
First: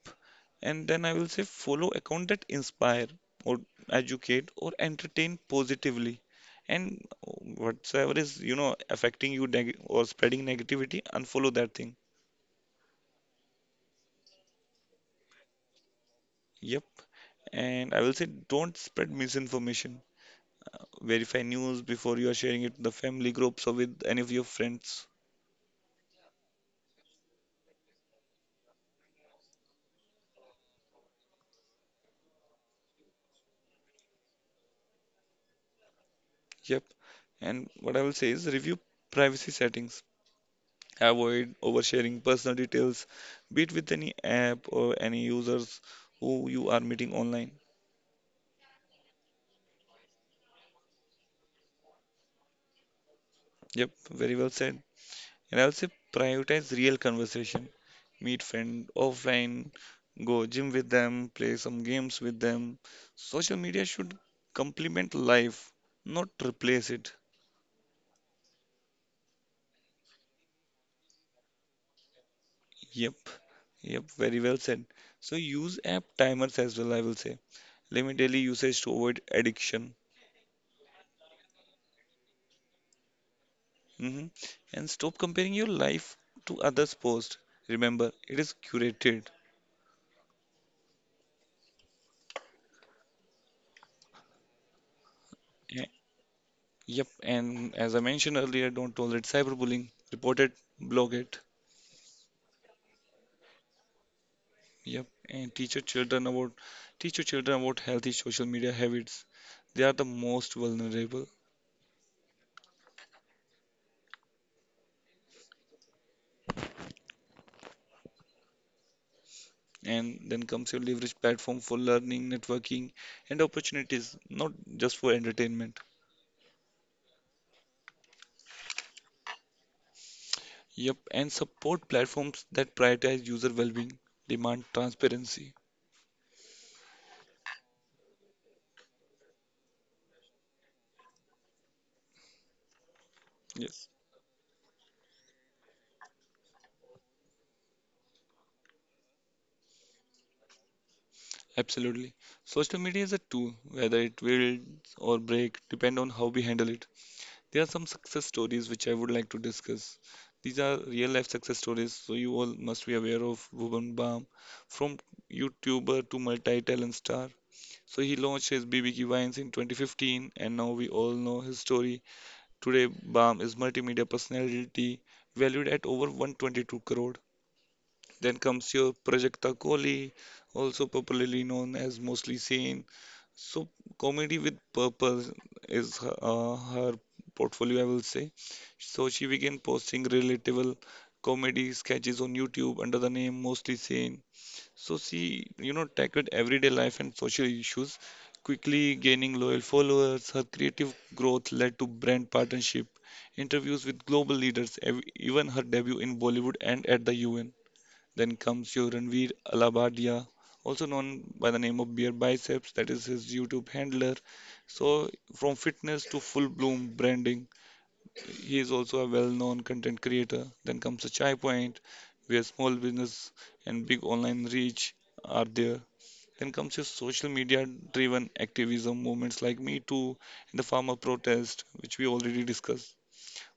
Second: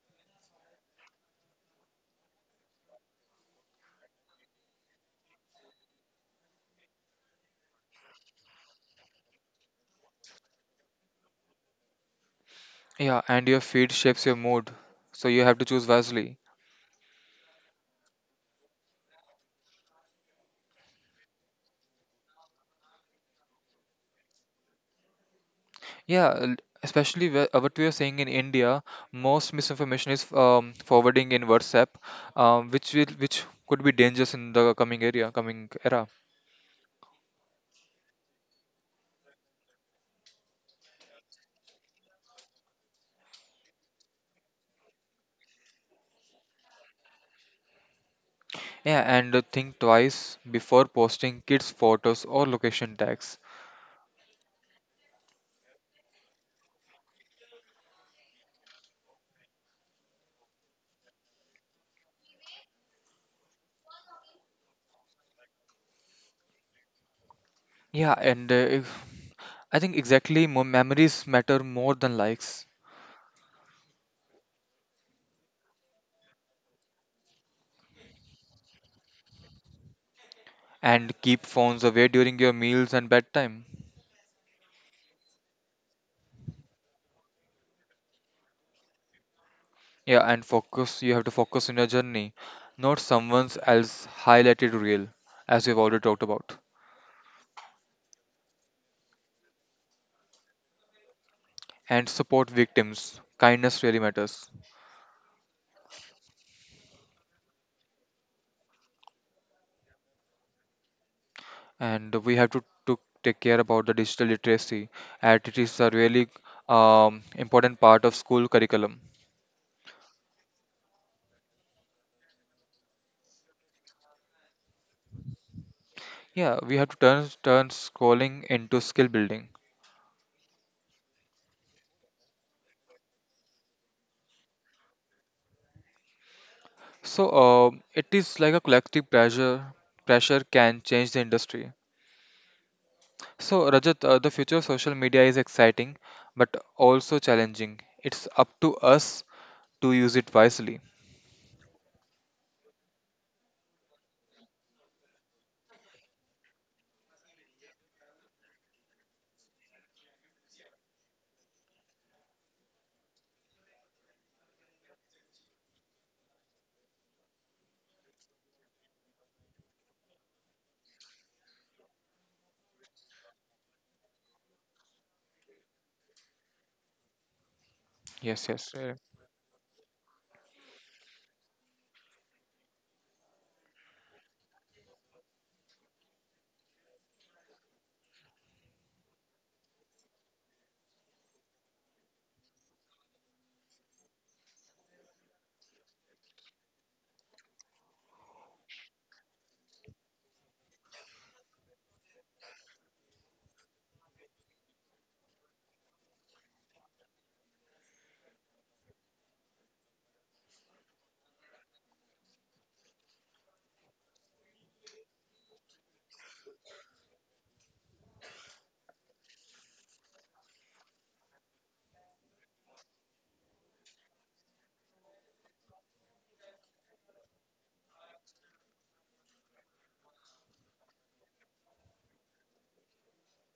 And then I will say follow account that inspire or educate or entertain positively. And whatsoever is, affecting you neg or spreading negativity, unfollow that thing.
Yeah, and your feed shapes your mood, so you have to choose wisely.
Yep. And I will say don't spread misinformation. Verify news before you are sharing it to the family groups or with any of your friends.
Yeah, especially where, what we are saying in India, most misinformation is forwarding in WhatsApp, which could be dangerous in the coming era.
Yep. And what I will say is review privacy settings. Avoid oversharing personal details, be it with any app or any users who you are meeting online.
Yeah, and think twice before posting kids' photos or location tags.
Yep, very well said. And I will say prioritize real conversation. Meet friend offline, go gym with them, play some games with them. Social media should complement life, not replace it.
Yeah, and if- I think exactly more memories matter more than likes.
Yep, yep, very well said. So use app timers as well, I will say. Limit daily usage to avoid addiction.
And keep phones away during your meals and bedtime.
hmm And stop comparing your life to others' posts. Remember, it is curated.
Yeah, and focus. You have to focus on your journey, not someone else highlighted reel, as we've
Yeah.
already talked about.
Yep, and as I mentioned earlier, don't tolerate cyberbullying. Report it, blog it.
And support victims. Kindness really matters.
Yep, and teach your children about healthy social media habits. They are the most vulnerable.
And we have to take care about the digital literacy. And it is a really important part of school curriculum.
And then comes your leverage platform for learning, networking, and opportunities, not just for entertainment.
Yeah, we have to turn scrolling into skill building.
Yep, and support platforms that prioritize user well-being, demand transparency.
So it is like a collective pressure. Pressure can change the industry. So
Yes,
Rajat, the future of social media is exciting, but also challenging. It's up to us to use it wisely.
absolutely. Social media is a tool, whether it will or break, depend on how we handle it. There are some success stories which I would like to discuss. These are real life success stories, so you all must be aware of Bhuvan Bam, from YouTuber to multi-talent star. So he launched his BBQ Wines in 2015, and now we all know his story. Today, Baum is multimedia personality valued at over 122 crore. Then
Yes, yes,
comes your Prajakta Kohli, also popularly known as Mostly Sane. So comedy with purpose is her portfolio, I will say. So she began posting relatable comedy sketches on YouTube under the name Mostly Sane. So she, you know, tackled everyday life and social issues, quickly gaining loyal followers. Her creative growth led to brand partnership, interviews with global leaders, ev even her debut in Bollywood and at the UN. Then comes your Ranveer Alabadia, also known by the name of Beer Biceps, that is his YouTube handler. So from fitness to full bloom branding, he is also a well-known content creator. Then comes the Chai Point, where small business and big online reach are there. Then comes his social media-driven activism movements like Me Too and the farmer protest, which we already discussed.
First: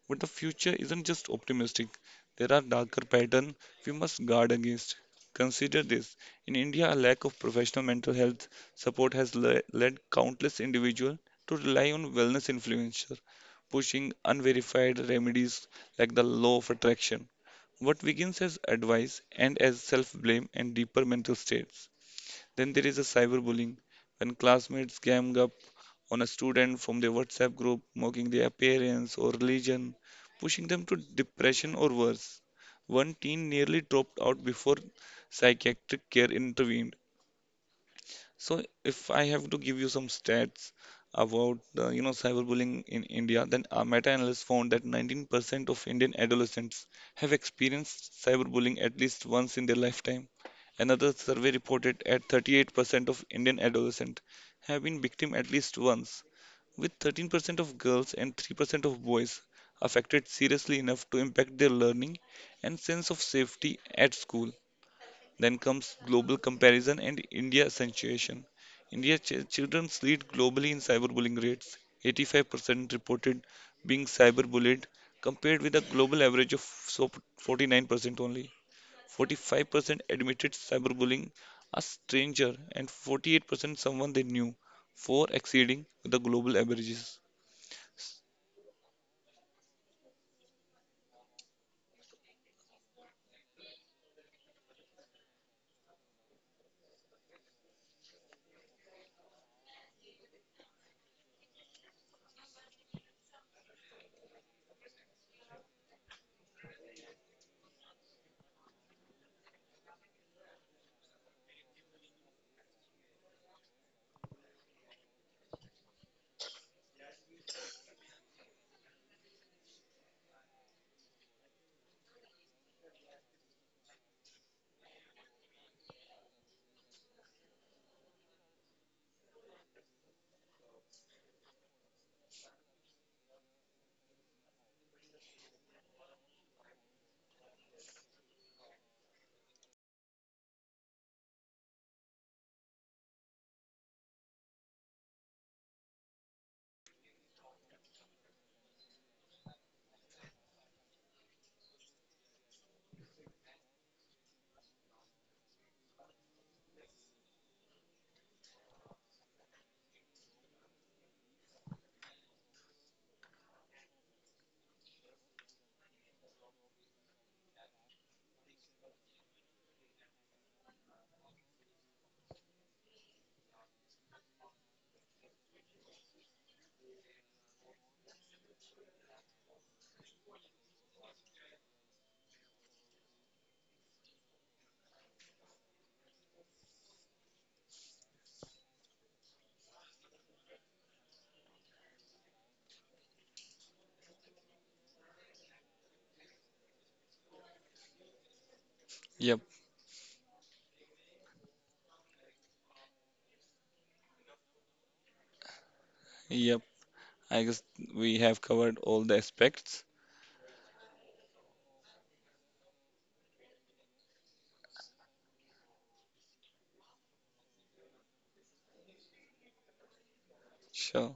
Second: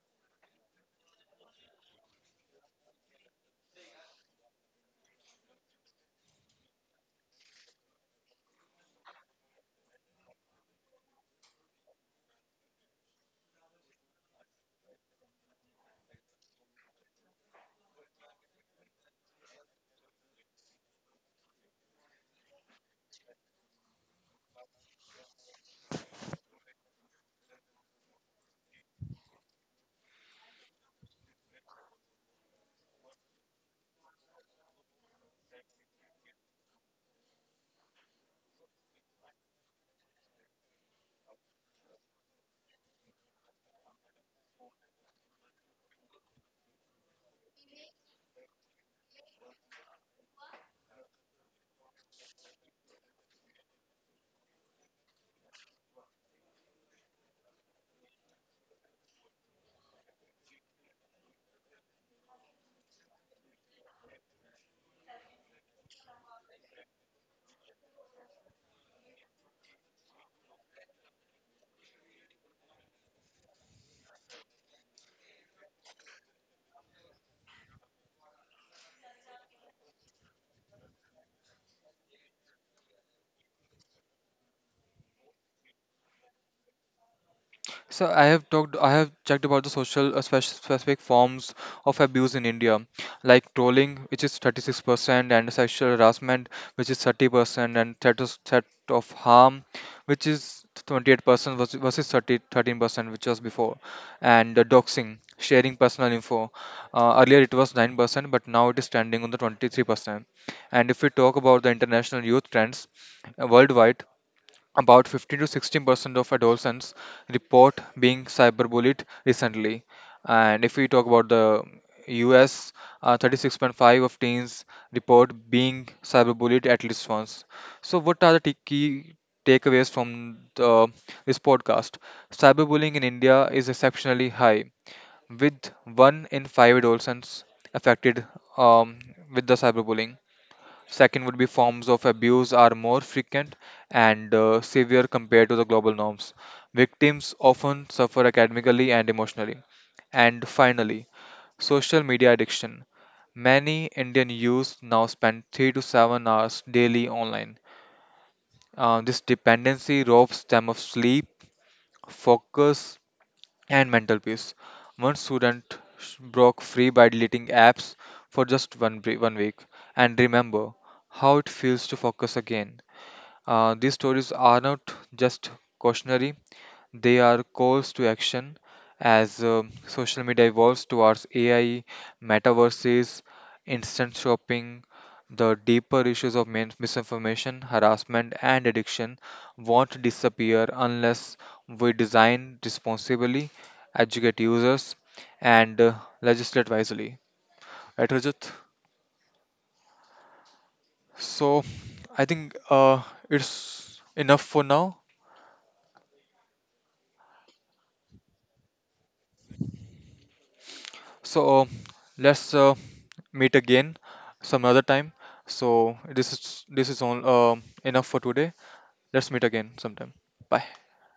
But the future isn't just optimistic, there are darker patterns we must guard against. Consider this in India, a lack of professional mental health support has led countless individuals to rely on wellness influencers, pushing unverified remedies like the law of attraction. What begins as advice and as self blame and deeper mental states. Then there is a cyberbullying when classmates gang up on a student from the WhatsApp group, mocking their appearance or religion, pushing them to depression or worse. One teen nearly dropped out before psychiatric care intervened. So if I have to give you some stats about you know cyberbullying in India, then a meta-analysis found that 19% of Indian adolescents have experienced cyberbullying at least once in their lifetime. Another survey reported at 38% of Indian adolescents have been victim at least once, with 13% of girls and 3% of boys affected seriously enough to impact their learning and sense of safety at school. Then comes global comparison and India accentuation. Children lead globally in cyberbullying rates, 85% reported being cyberbullied, compared with a global average of so 49% only. 45% admitted cyberbullying a stranger, and 48% someone they knew, for exceeding the global averages.
So I have checked about the social specific forms of abuse in India, like trolling, which is 36%, and sexual harassment, which is 30%, and threat of harm, which is 28% versus thirty thirteen percent which was before, and doxing, sharing personal info. Earlier it was 9%, but now it is standing on the 23%. And if we talk about the international youth trends worldwide, about 15 to 16% of adolescents report being cyberbullied recently. And if we talk about the US, 36.5 of teens report being cyberbullied at least once. So, what are the key takeaways from this podcast? Cyberbullying in India is exceptionally high, with one in five adolescents affected um, with the cyberbullying. Second would be forms of abuse are more frequent and severe compared to the global norms. Victims often suffer academically and emotionally. And finally, social media addiction. Many Indian youths now spend 3 to 7 hours daily online. This dependency robs them of sleep, focus, and mental peace. One student broke free by deleting apps for just one week and remember how it feels to focus again. These stories are not just cautionary, they are calls to action as social media evolves towards AI, metaverses, instant shopping. The deeper issues of misinformation, harassment, and addiction won't disappear unless we design responsibly, educate users, and legislate wisely. Right, Rajat?
Yep,
So, I think it's enough for now.
yep. I guess we have covered all the aspects.
So let's meet again some other time. So this is all enough for today. Let's meet again sometime. Bye.
Sure.